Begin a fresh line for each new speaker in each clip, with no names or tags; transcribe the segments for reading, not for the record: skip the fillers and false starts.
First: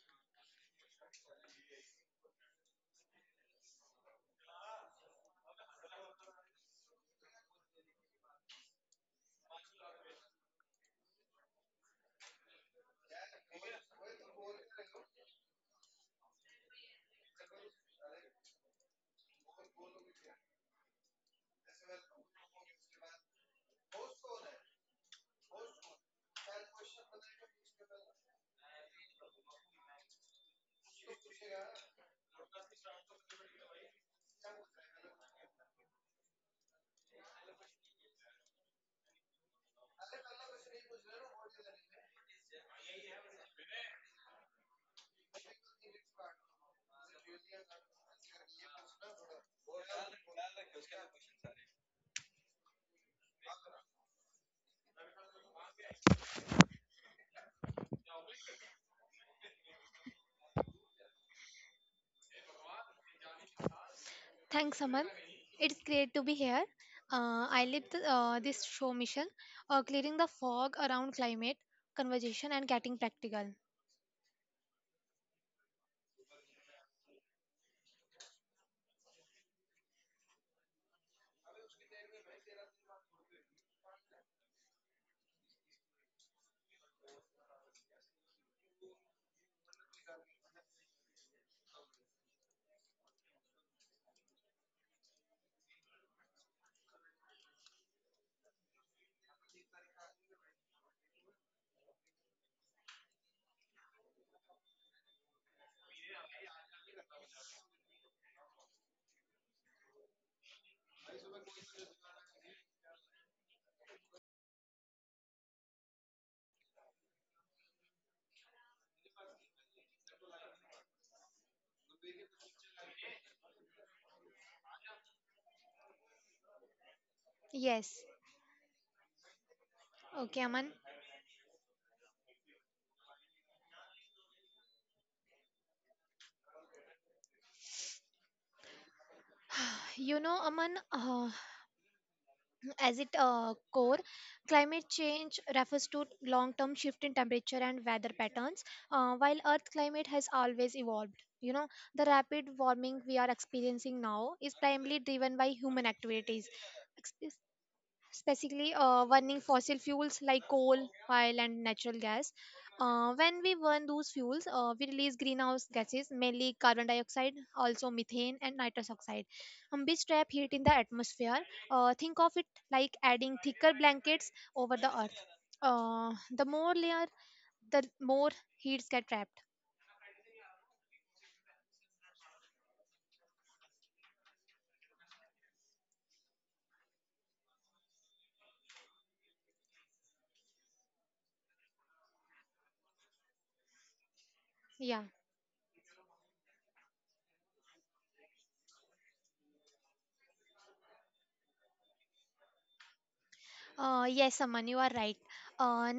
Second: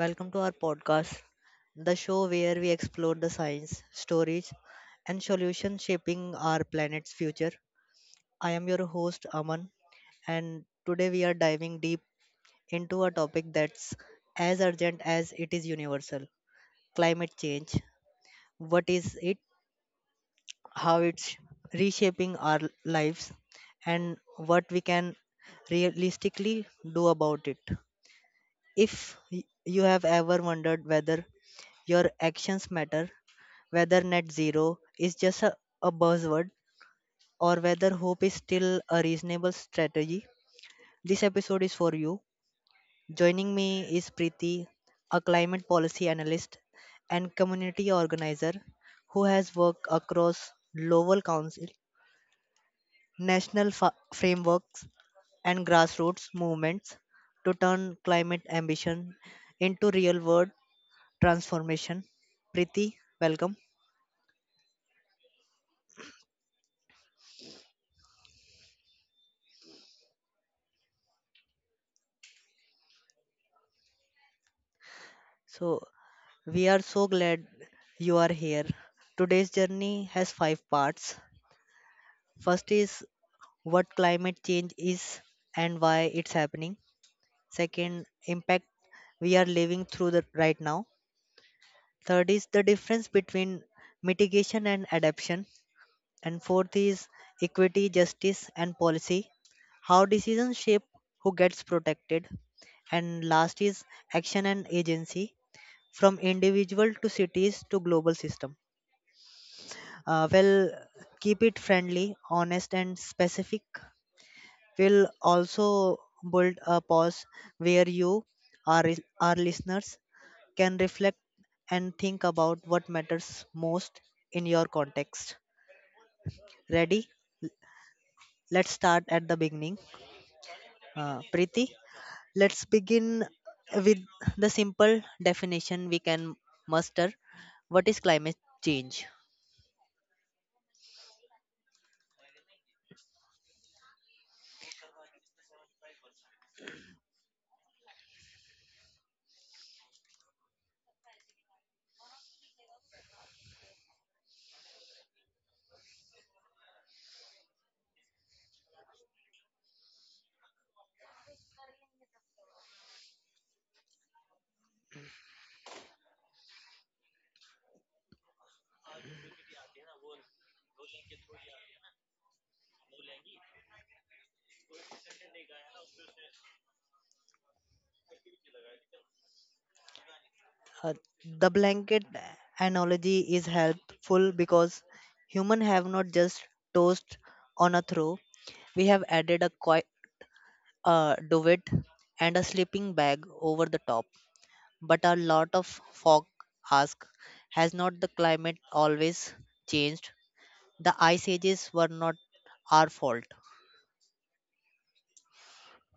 welcome to our podcast, the show where we explore the science, stories, and solutions shaping our planet's future. I am your host, Aman, and today we are diving deep into a topic that's as urgent as it is universal: climate change. What is it, how it's reshaping our lives, and what we can realistically do about it. If you have ever wondered whether your actions matter, whether net zero is just a buzzword, or whether hope is still a reasonable strategy, this episode is for you. Joining me is Preeti, a climate policy analyst and community organizer who has worked across local council, national frameworks, and grassroots movements to turn climate ambition into real world transformation. Priti, welcome.
Thanks, Aman. It's great to be here. I lead this show mission, clearing the fog around climate conversation and getting practical.
So, we are so glad you are here. Today's journey has five parts. First is what climate change is and why it's happening. Second, impact we are living through the right now. Third is the difference between mitigation and adaptation. And fourth is equity, justice, and policy. How decisions shape who gets protected. And last is action and agency from individual to cities to global system. Well, keep it friendly, honest, and specific. We'll also build a pause where you, our listeners, can reflect and think about what matters most in your context. Ready?
Yes.
Let's start at the beginning.
Okay, Aman.
Preeti, let's begin with the simple definition we can muster. What is climate change?
Aman, as it core, climate change refers to long-term shift in temperature and weather patterns, while Earth climate has always evolved. You know, the rapid warming we are experiencing now is primarily driven by human activities specifically burning fossil fuels like coal, oil, and natural gas. When we burn those fuels, we release greenhouse gases, mainly carbon dioxide, also methane and nitrous oxide, which trap heat in the atmosphere. Think of it like adding thicker blankets over the earth. The more layer, the more heats get trapped.
Uh, the blanket analogy is helpful because humans have not just tossed on a throw, we have added a quite a duvet and a sleeping bag over the top. But
Yeah.
a lot of folk ask, has not the climate always changed? The ice ages were not our fault.
Yes, Aman, you are right. Uh,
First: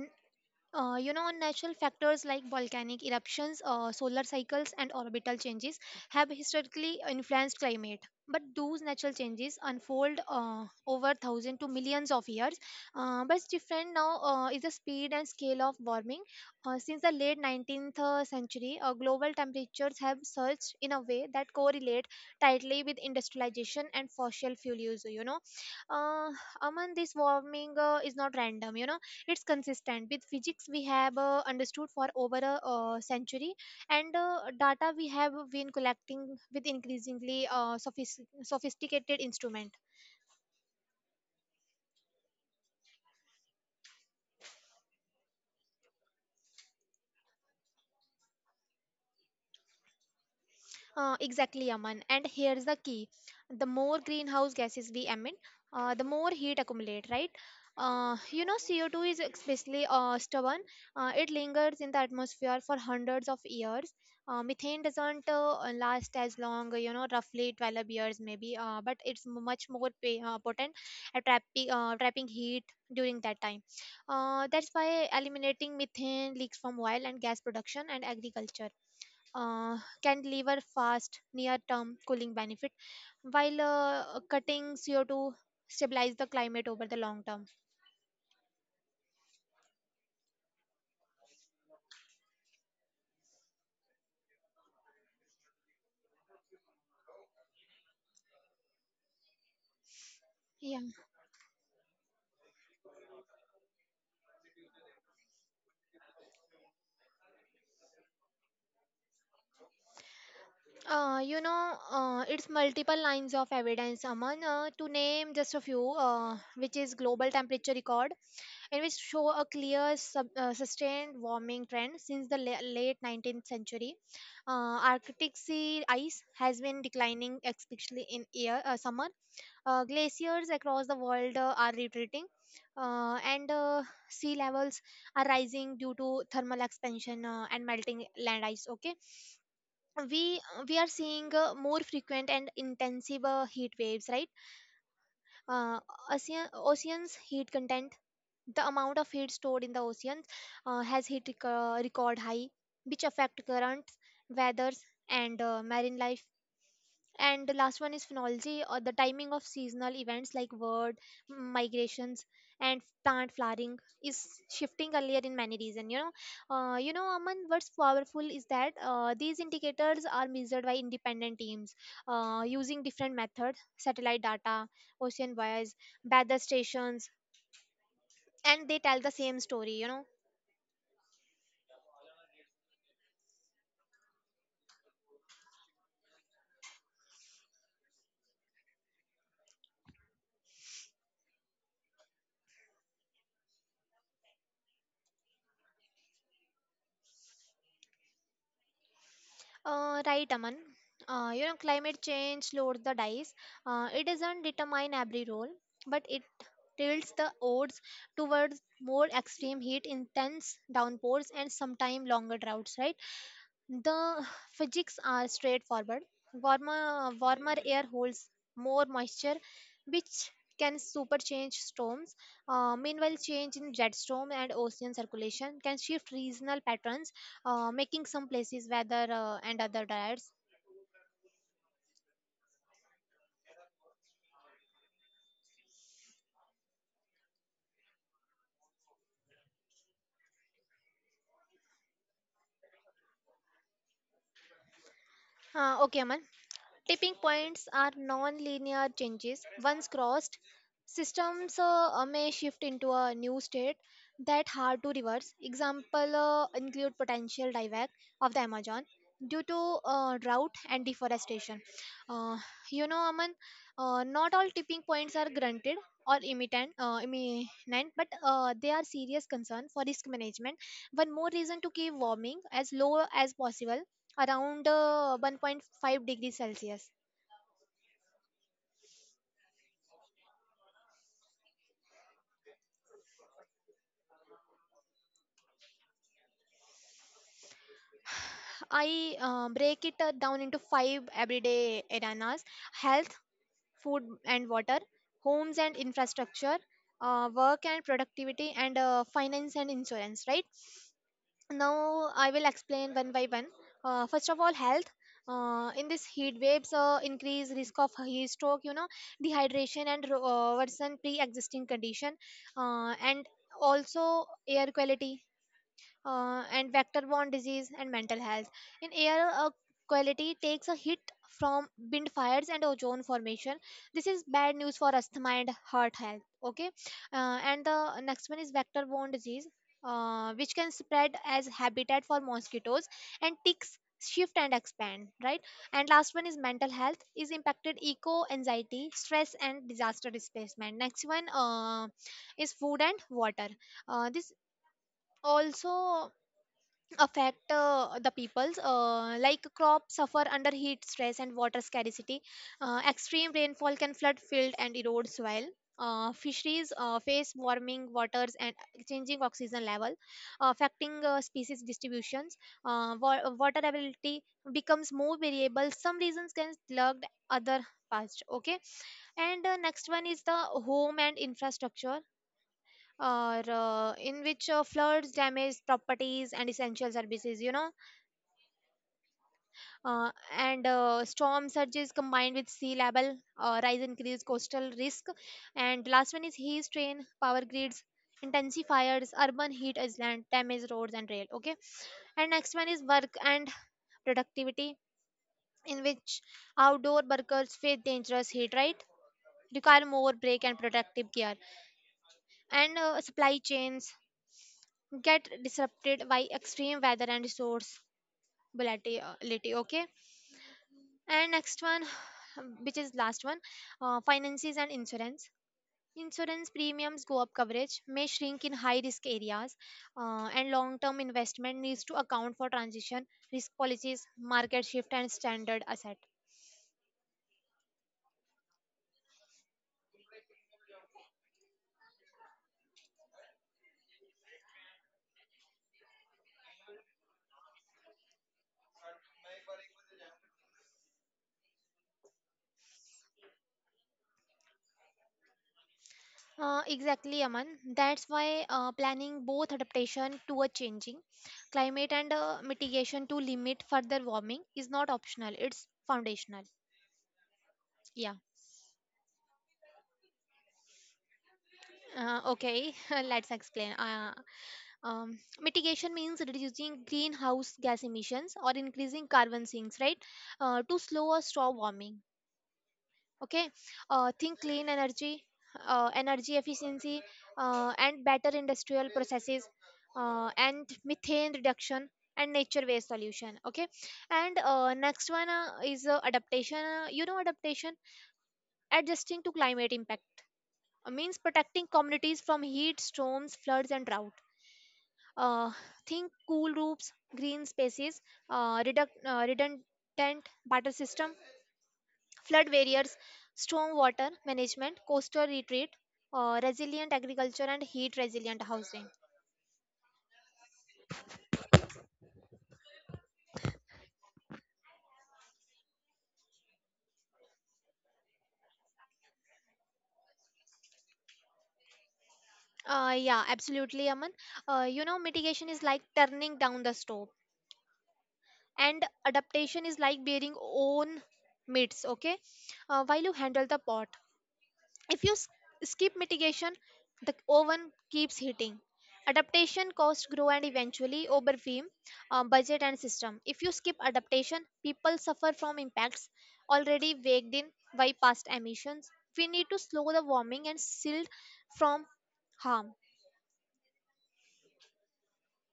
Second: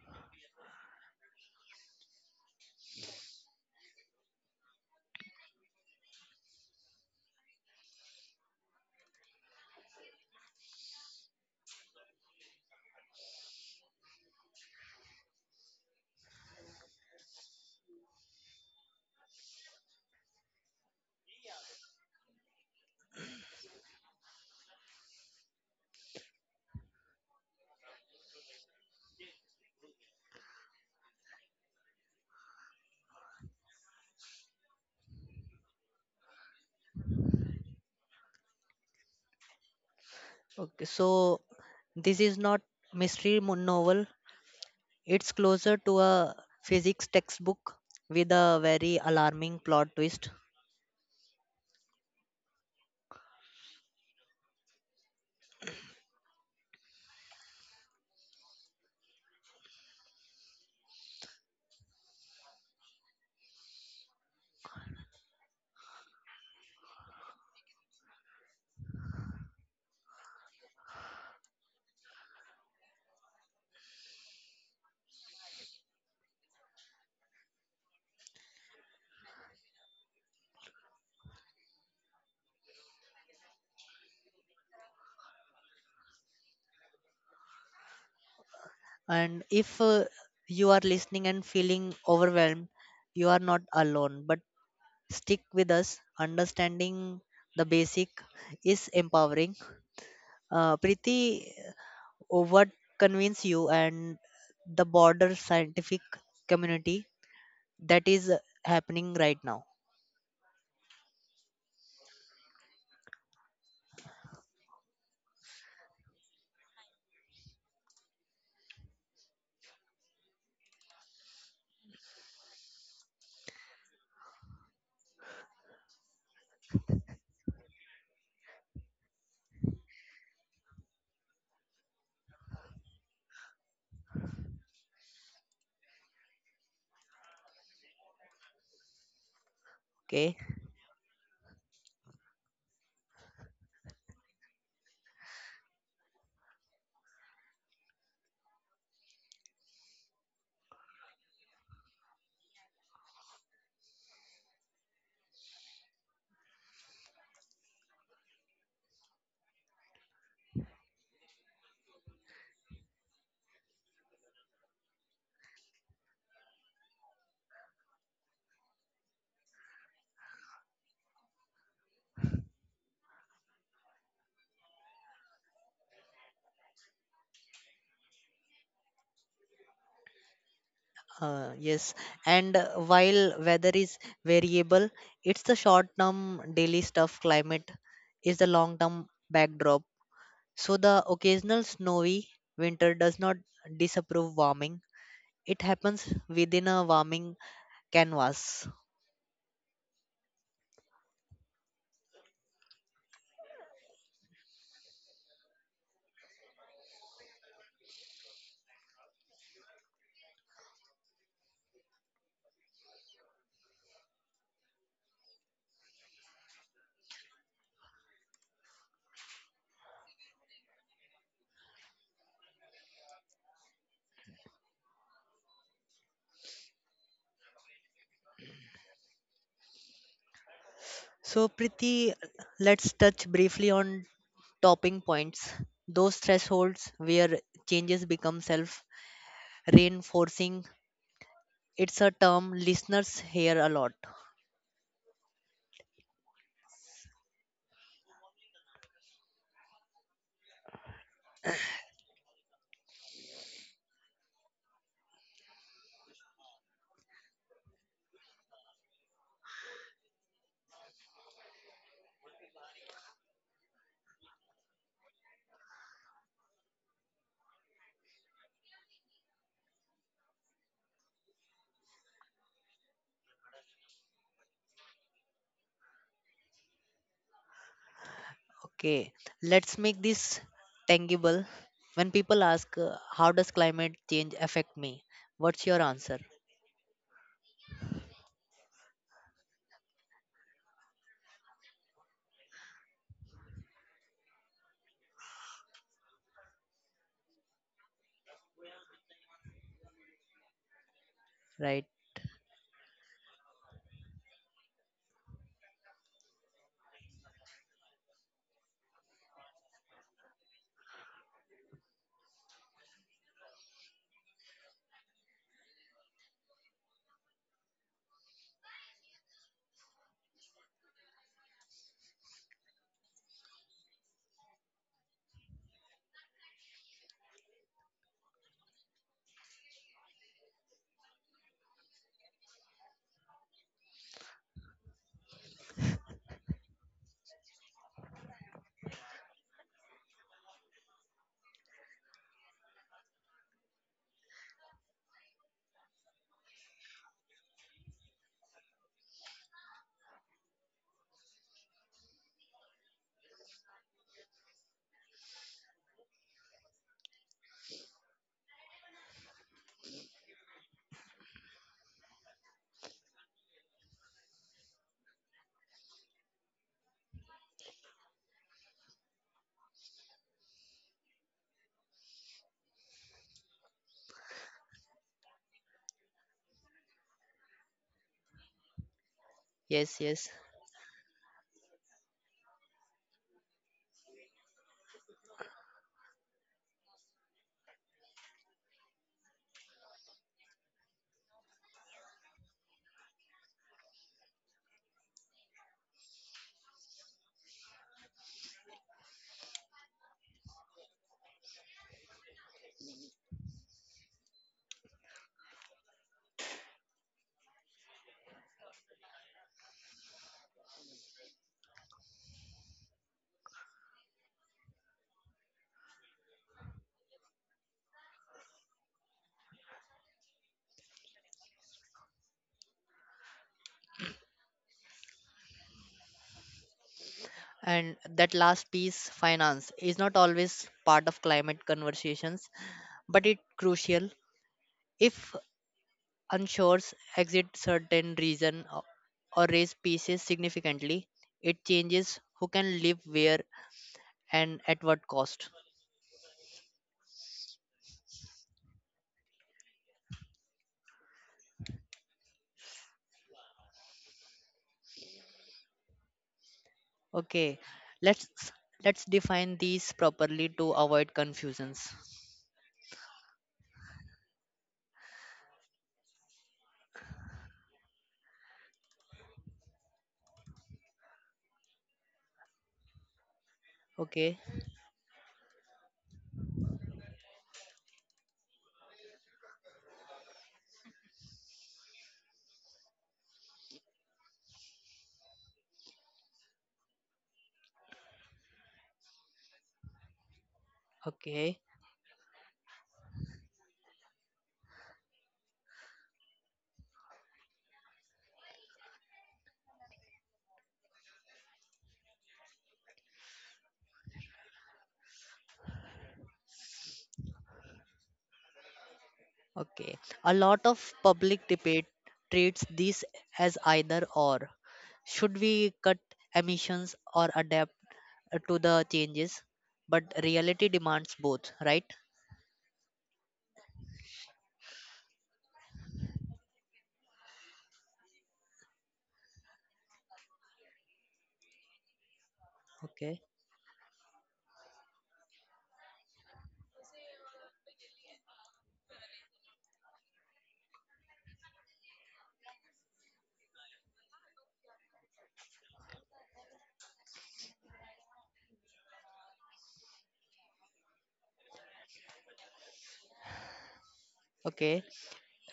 You know, natural factors like volcanic eruptions, solar cycles, and orbital changes have historically influenced climate. But those natural changes unfold over thousands to millions of years. But different now is the speed and scale of warming. Since the late 19th century, global temperatures have surged in a way that correlate tightly with industrialization and fossil fuel use. Uh, among this warming is not random. You know it's consistent with physics we have understood for over a century and data we have been collecting with increasingly sophisticated instrument.
Okay, so this is not mystery novel. It's closer to a physics textbook with a very alarming plot twist.
Exactly, Aman. And here's the key, the more greenhouse gases we emit, the more heat accumulate, right? You know, CO2 is especially stubborn. It lingers in the atmosphere for hundreds of years. Methane doesn't last as long, you know, roughly 12 years maybe, but it's much more potent at trapping heat during that time. That's why eliminating methane leaks from oil and gas production and agriculture can deliver fast near-term cooling benefit while cutting CO2 stabilize the climate over the long term.
And if you are listening and feeling overwhelmed, you are not alone. But stick with us. Understanding the basic is empowering.
Yeah,
Preeti, what convince you and the broader scientific community that is happening right now?
you know, it's multiple lines of evidence, Aman, to name just a few, which is global temperature record, and which show a clear sustained warming trend since the late 19th century. Arctic sea ice has been declining, especially in summer. Glaciers across the world are retreating, and sea levels are rising due to thermal expansion and melting land ice. Okay,
Okay.
we we are seeing more frequent and intensive heat waves. Right, uh, oceans heat content, the amount of heat stored in the oceans has hit record high, which affect currents, weathers, and marine life. And the last one is phenology, or the timing of seasonal events like word migrations and plant flowering is shifting earlier in many regions. Aman, what's powerful is that these indicators are measured by independent teams using different methods: satellite data, ocean wires, weather stations, and they tell the same story, you know.
Yes, and while weather is variable, it's the short term daily stuff, climate is the long term backdrop. So, the occasional snowy winter does not disapprove warming, it happens within a warming canvas.
Right, Aman. You know, climate change loads the dice. It doesn't determine every role, but it tilts the odds towards more extreme heat, intense downpours, and sometimes longer droughts, right? The physics are straightforward. Warmer air holds more moisture, which can super change storms. Meanwhile, change in jet storm and ocean circulation can shift regional patterns, making some places weather and other diets.
So, Priti, let's touch briefly on topping points, those thresholds where changes become self reinforcing. It's a term listeners hear a lot.
Okay, Aman. Tipping points are non-linear changes. Once crossed, systems may shift into a new state that hard to reverse. Example include potential dieback of the Amazon due to drought and deforestation. Uh, you know, Aman, not all tipping points are granted or imminent, but they are serious concern for risk management. One more reason to keep warming as low as possible, around 1.5 degrees celsius.
Okay, let's make this tangible. When people ask, How does climate change affect me? What's your answer?
I break it down into 5 everyday arenas: health, food and water, homes and infrastructure, work and productivity, and finance and insurance. Right,
Right?
now I will explain one by one. First of all, health. In this, heat waves increase risk of heat stroke, you know, dehydration, and worsen pre-existing condition, and also air quality, and vector borne disease and mental health. In air quality takes a hit from wind fires and ozone formation. This is bad news for asthma and heart health. Okay, and the next one is vector borne disease, which can spread as habitat for mosquitoes and ticks shift and expand. Right, and last one is mental health is impacted: eco anxiety, stress, and disaster displacement. Next one is food and water. This also affect the peoples, like crops suffer under heat stress and water scarcity. Extreme rainfall can flood field and erode soil. Fisheries face warming waters and changing oxygen level, affecting species distributions. Water availability becomes more variable, some regions can slug other parts. Okay, and next one is the home and infrastructure, or in which floods damage properties and essential services, you know,
Yes,
uh,
yes.
and storm surges combined with sea level rise increase coastal risk. And last one is heat strain power grids, intensifiers, urban heat island, damage roads and rail. Okay, and next one is work and productivity, in which outdoor workers face dangerous heat, right, require more break and protective gear, and supply chains get disrupted by extreme weather and resource volatility. Okay, and next one which is last one, finances and insurance. Insurance premiums go up, coverage may shrink in high risk areas, and long term investment needs to account for transition risk, policies, market shift, and standard asset.
And that last piece, finance, is not always part of climate conversations, but it's crucial. If unsures exit certain region or raise pieces significantly, it changes who can live where and at what cost.
Uh, exactly, Aman. That's why planning both adaptation to a changing climate and mitigation to limit further warming is not optional, it's foundational.
Okay,
Yeah.
let's let's define these properly to avoid confusions.
Okay, let's explain. Mitigation means reducing greenhouse gas emissions or increasing carbon sinks, right, to slow or stop warming. Okay,
Okay,
think clean energy, energy efficiency, and better industrial processes, and methane reduction, and nature waste solution. Okay, and next one is adaptation. You know, adaptation adjusting to climate impact means
okay,
protecting communities from heat, storms, floods, and drought. Uh, think cool roofs, green spaces, redundant water system, flood barriers, storm water management, coastal retreat, resilient agriculture, and heat resilient housing.
okay. A lot of public debate treats these as either or. Should we cut emissions or adapt to the changes? But reality demands both, right?
Yeah, absolutely, Aman. You know, mitigation is like turning down the stove, and adaptation is like bearing own meats. Okay, while you
Okay,
handle the pot. If you skip mitigation, the oven keeps heating. Adaptation costs grow and eventually overwhelm budget and system. If you skip adaptation, people suffer from impacts already baked in by past emissions. We need to slow the warming and shield from harm.
okay.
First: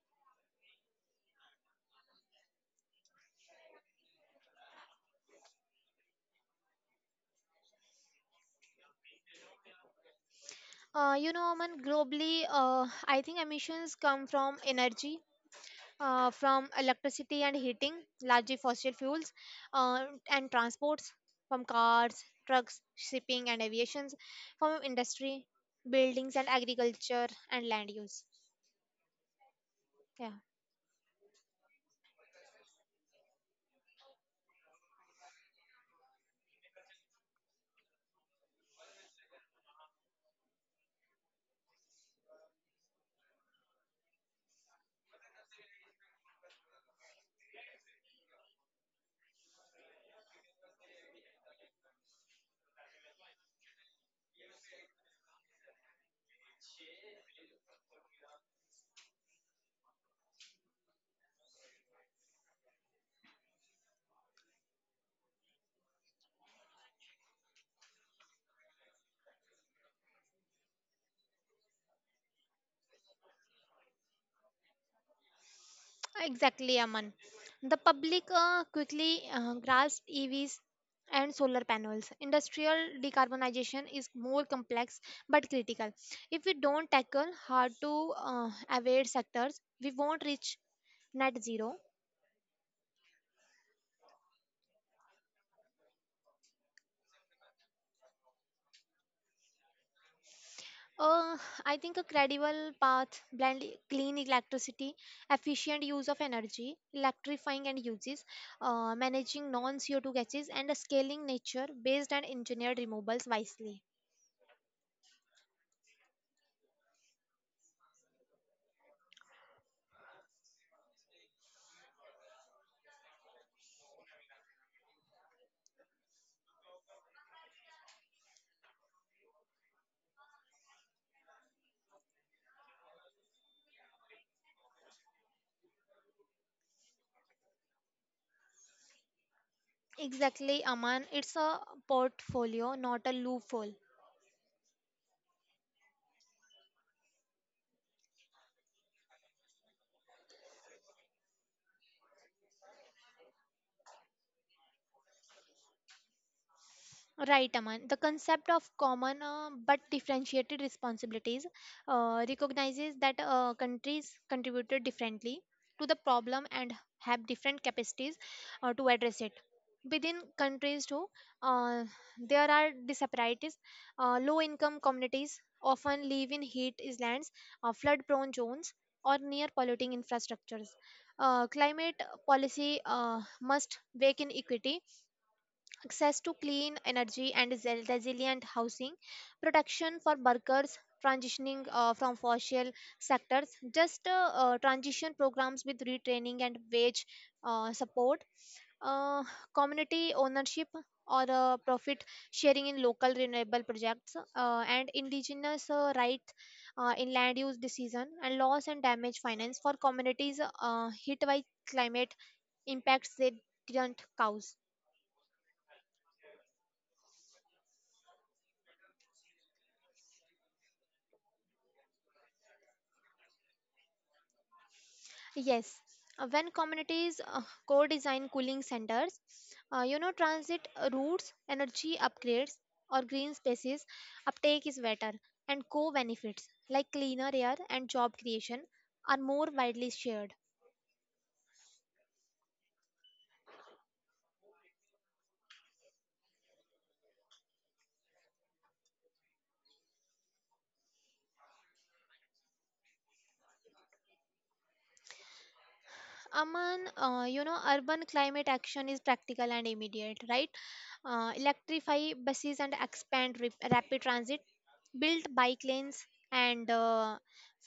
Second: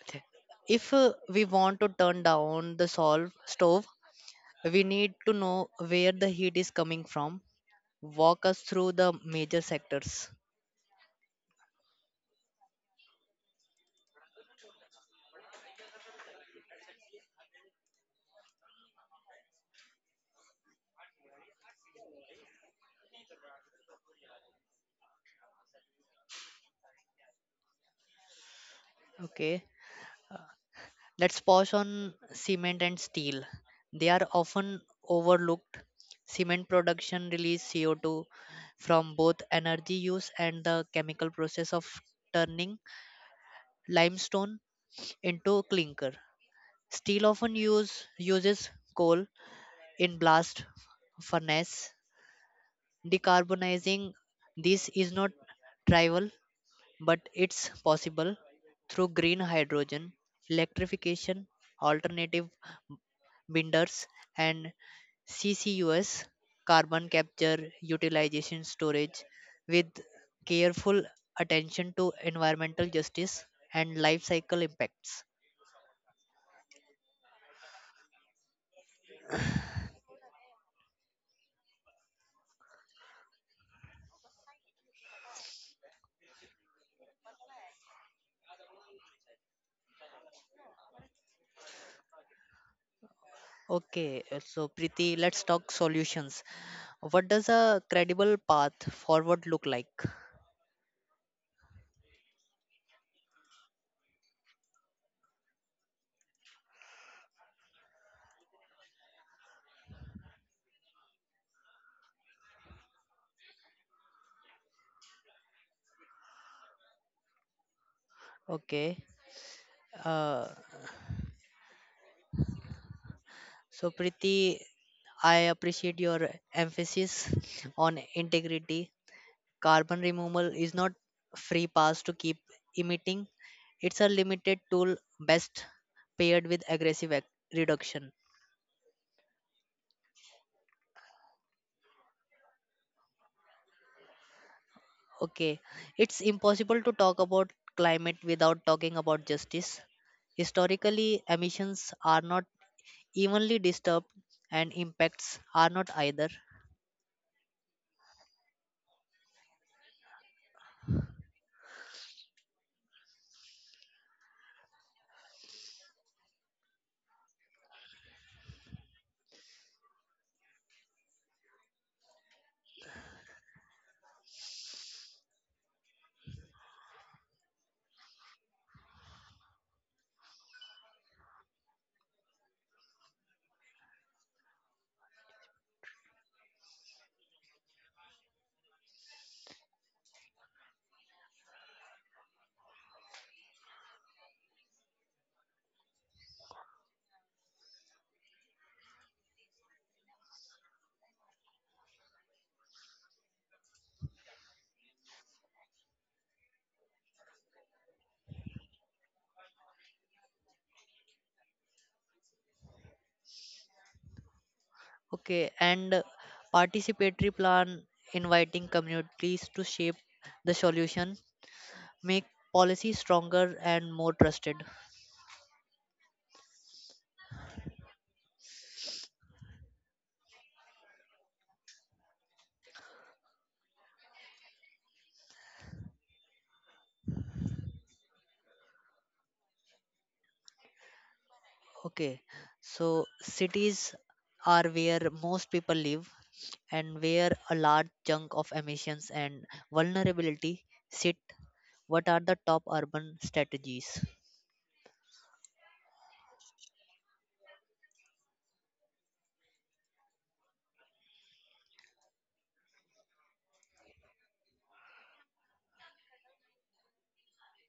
Th- If we want to turn down the solve stove, we need to know where the heat is coming from. Walk us through the major sectors.
You know, Aman, globally, I think emissions come from energy, from electricity and heating, largely fossil fuels, uh, and transports from cars, trucks, shipping, and aviations, from industry, buildings, and agriculture and land use.
Okay,
Yeah,
let's pause on cement and steel. They are often overlooked. Cement production releases CO2 from both energy use and the chemical process of turning limestone into clinker. Steel uses coal in blast furnace. Decarbonizing this is not trivial, but it's possible through green hydrogen, electrification, alternative binders, and CCUS carbon capture utilization storage with careful attention to environmental justice and life cycle impacts.
exactly, Aman. The public quickly grasped EVs and solar panels. Industrial decarbonization is more complex but critical. If we don't tackle hard to abate sectors, we won't reach net zero.
Okay, so Preeti, let's talk solutions. What does a credible path forward look like?
Uh, I think a credible path, blend clean electricity, efficient use of energy, electrifying and uses, managing non-CO2 gases, and scaling nature-based and engineered removals wisely.
Okay. Uh, so, Priti, I appreciate your emphasis on integrity. Carbon removal is not free pass to keep emitting. It's a limited tool best paired with aggressive reduction.
Exactly, Aman. It's a portfolio, not a loophole.
Okay, it's impossible to talk about climate without talking about justice. Historically, emissions are not evenly disturbed and impacts are not either.
Right, Aman. The concept of common but differentiated responsibilities recognizes that countries contributed differently to the problem and have different capacities to address it. Within countries, too, uh, there are disparities. Low income communities often live in heat islands, flood prone zones, or near polluting infrastructures. Climate policy must wake in equity, access to clean energy and resilient housing, protection for workers transitioning from fossil sectors, just transition programs with retraining and wage support, uh, community ownership or profit sharing in local renewable projects, and indigenous rights in land use decision, and loss and damage finance for communities hit by climate impacts they didn't cause.
Okay, and participatory plan inviting communities to shape the solution, make policy stronger and more trusted.
Yes, when communities co-design cooling centers, you know, transit routes, energy upgrades, or green spaces, uptake is better, and co-benefits like cleaner air and job creation are more widely shared.
Okay, so cities are where most people live and where a large chunk of emissions and vulnerability sit. What are the top urban strategies?
Aman, you know, urban climate action is practical and immediate, right? Electrify buses and expand rapid transit, build bike lanes and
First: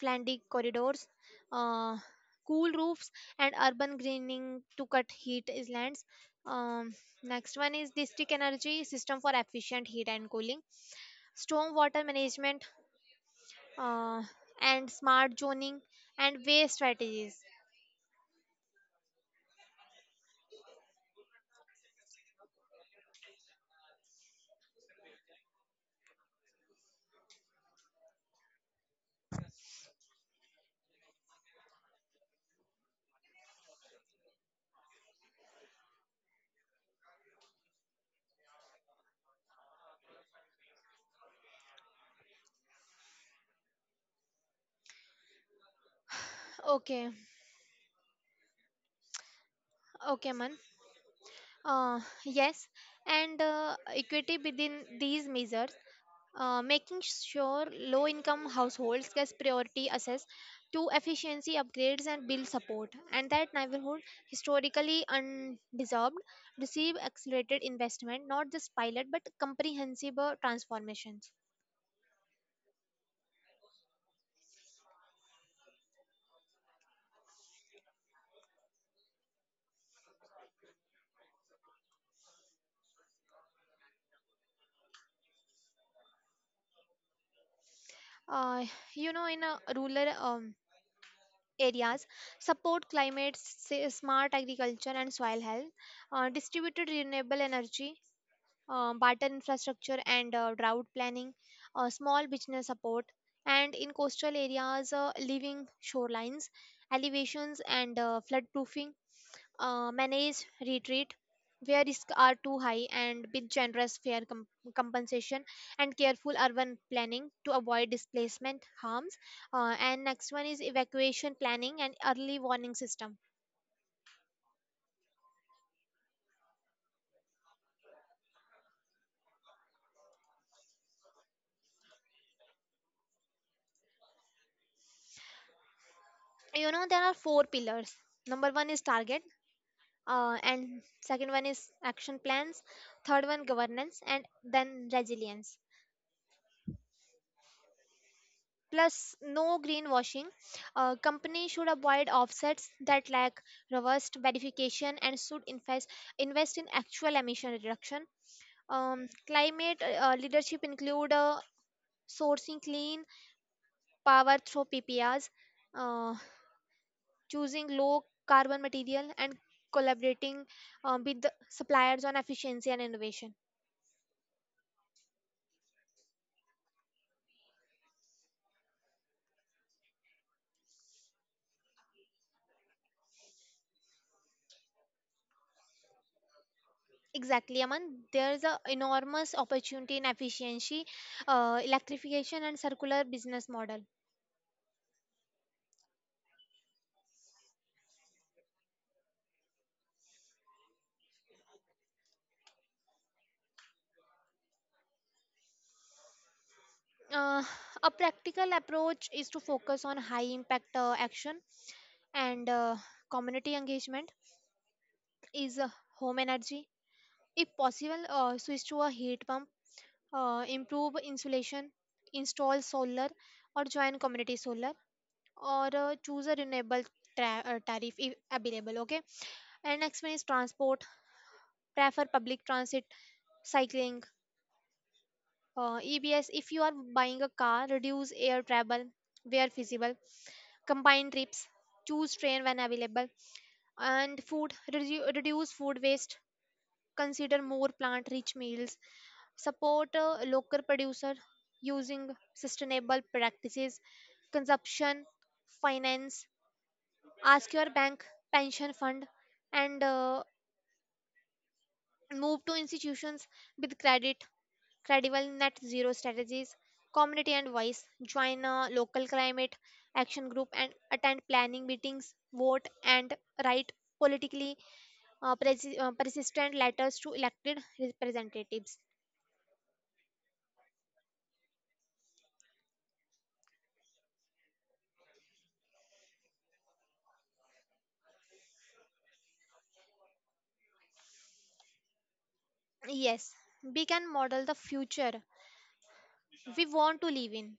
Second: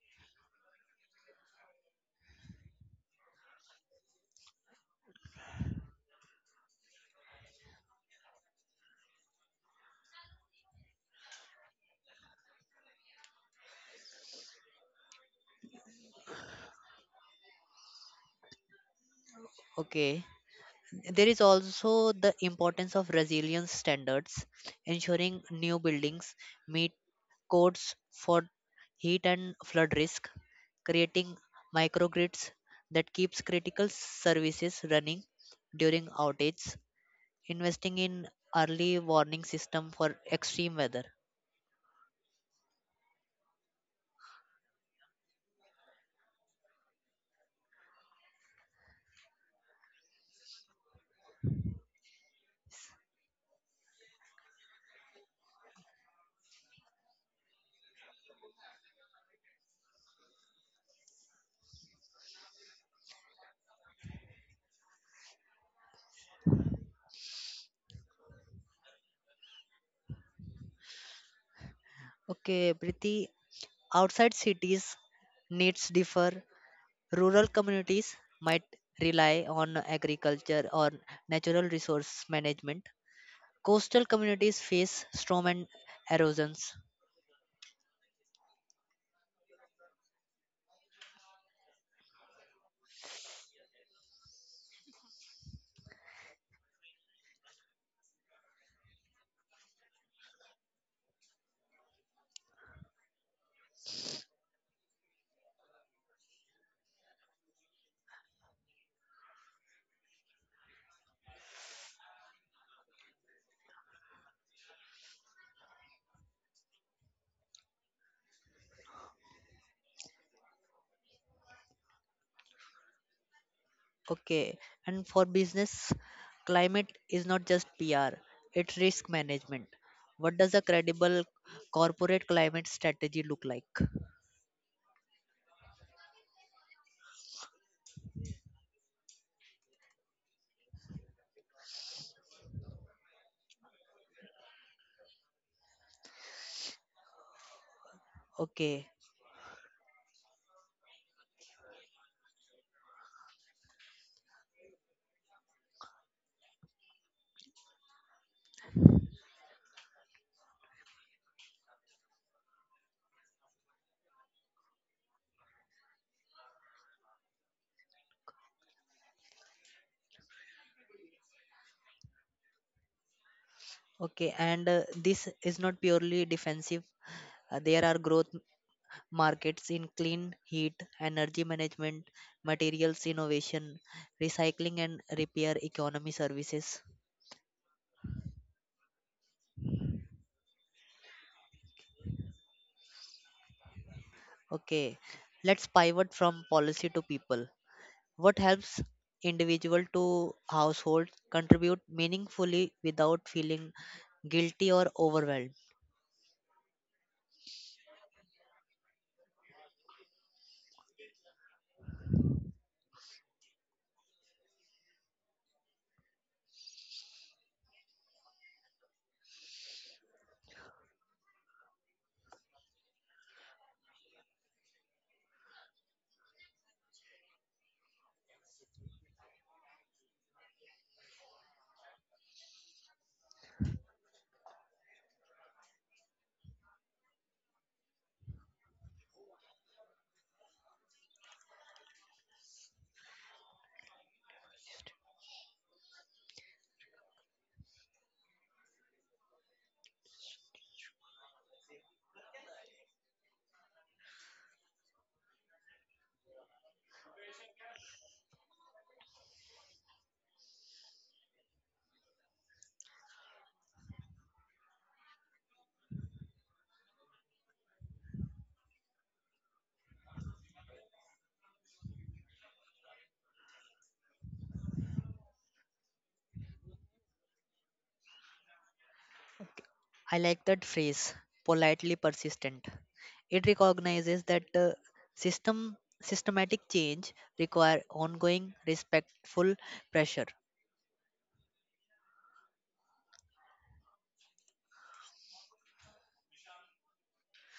flandy corridors, uh, cool roofs, and urban greening to cut heat islands. Um, Next one is district energy system for efficient heat and cooling, storm water management, uh, and smart zoning and waste strategies.
Okay, there is also the importance of resilience standards, ensuring new buildings meet codes for heat and flood risk, creating microgrids that keeps critical services running during outages, investing in early warning system for extreme weather.
Okay, okay, man. Yes, and equity within these measures, making sure low income households get priority access to efficiency upgrades and bill support, and that neighborhood historically undeserved receive accelerated investment, not just pilot but comprehensive transformations.
Okay, Priti, outside cities needs differ. Rural communities might rely on agriculture or natural resource management. Coastal communities face storm and erosions.
Uh, in rural areas, support climate, smart agriculture, and soil health, distributed renewable energy, barter infrastructure and drought planning, small business support, and in coastal areas, living shorelines, elevations, and flood proofing, manage retreat where risks are too high and with generous fair compensation and careful urban planning to avoid displacement harms. And next one is evacuation planning and early warning system.
Okay, and for business, climate is not just PR, it's risk management. What does a credible corporate climate strategy look like?
You know, there are four pillars. Number one is target, and second one is action plans, third one governance, and then resilience
Okay,
plus no greenwashing. Companies should avoid offsets that lack robust verification and should invest in actual emission reduction. Climate leadership include sourcing clean power through pprs, uh, choosing low carbon material and collaborating with the suppliers on efficiency and innovation.
okay, and this is not purely defensive. There are growth markets in clean heat, energy management, materials innovation, recycling and repair economy services.
Exactly, Aman. There's a enormous opportunity in efficiency, electrification, and circular business model.
Okay, let's pivot from policy to people. What helps individual to household contribute meaningfully without feeling guilty or overwhelmed?
Uh, a practical approach is to focus on high impact action, and community engagement is home energy. If possible, switch to a heat pump, improve insulation, install solar, or join community solar, or choose a renewable tariff if available. Okay, and next one is transport. Prefer public transit, cycling, EBS. If you are buying a car, reduce air travel where feasible. Combine trips, choose train when available. And food, reduce food waste. Consider more plant-rich meals. Support local producer using sustainable practices. Consumption, finance. Ask your bank, pension fund, and move to institutions with credit credible net zero strategies, community and voice. Join a local climate action group and attend planning meetings, vote and write politically persistent letters to elected representatives.
I like that phrase, politely persistent. It recognizes that systematic change require ongoing respectful pressure.
Yes, we can model the future we want to live in.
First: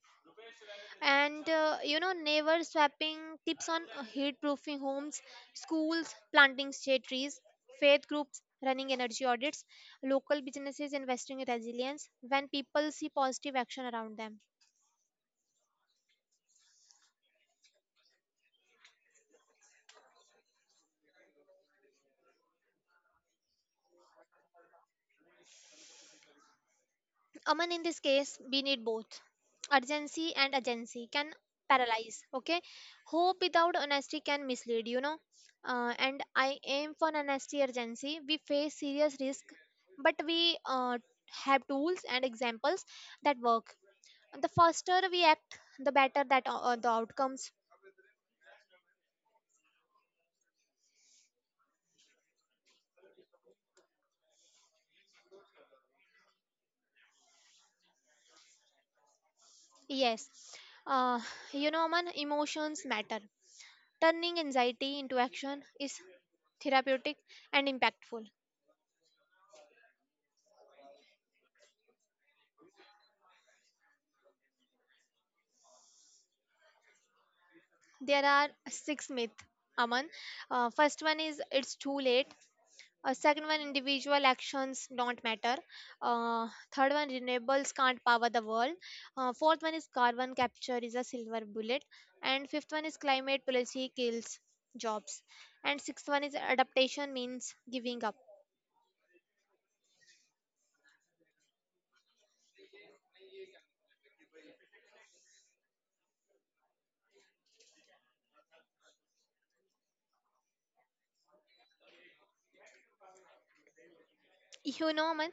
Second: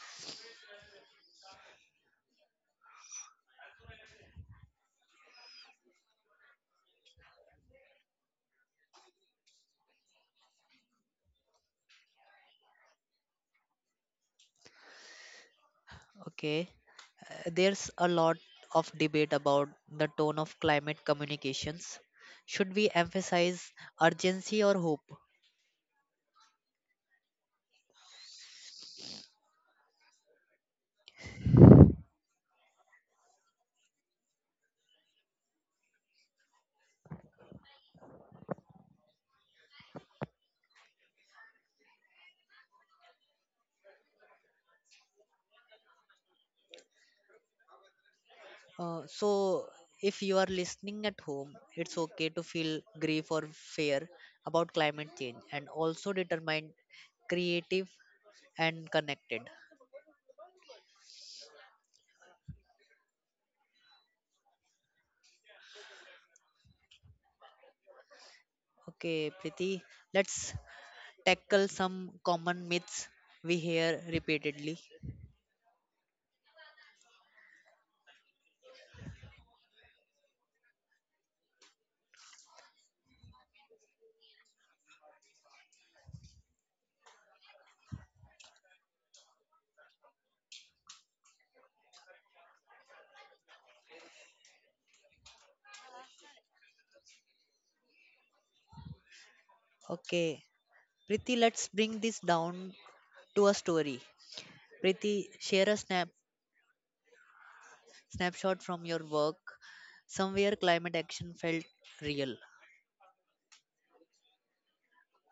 And neighbor swapping tips on heat proofing homes, schools planting shade trees, faith groups running energy audits, local businesses investing in resilience when people see positive action around them.
Okay, there's a lot of debate about the tone of climate communications. Should we emphasize urgency or hope?
Aman, in this case, we need both. Urgency and agency can paralyze. Okay, hope without honesty can mislead. And I aim for honesty, urgency. We face serious risk, but we have tools and examples that work. The faster we act, the better that the outcomes.
So, if you are listening at home, it's okay to feel grief or fear about climate change and also determine creative and connected.
Yes, uh, Aman, emotions matter. Turning anxiety into action is therapeutic and impactful.
Okay, Priti, let's tackle some common myths we hear repeatedly.
There are six myths, Aman. First one is it's too late. Second one, individual actions don't matter. Uh, Third one, renewables can't power the world. Fourth one is carbon capture is a silver bullet. And fifth one is climate policy kills jobs. And sixth one is adaptation means giving up.
Okay, Priti, let's bring this down to a story. Preeti, share a snapshot from your work somewhere climate action felt real.
You know, man,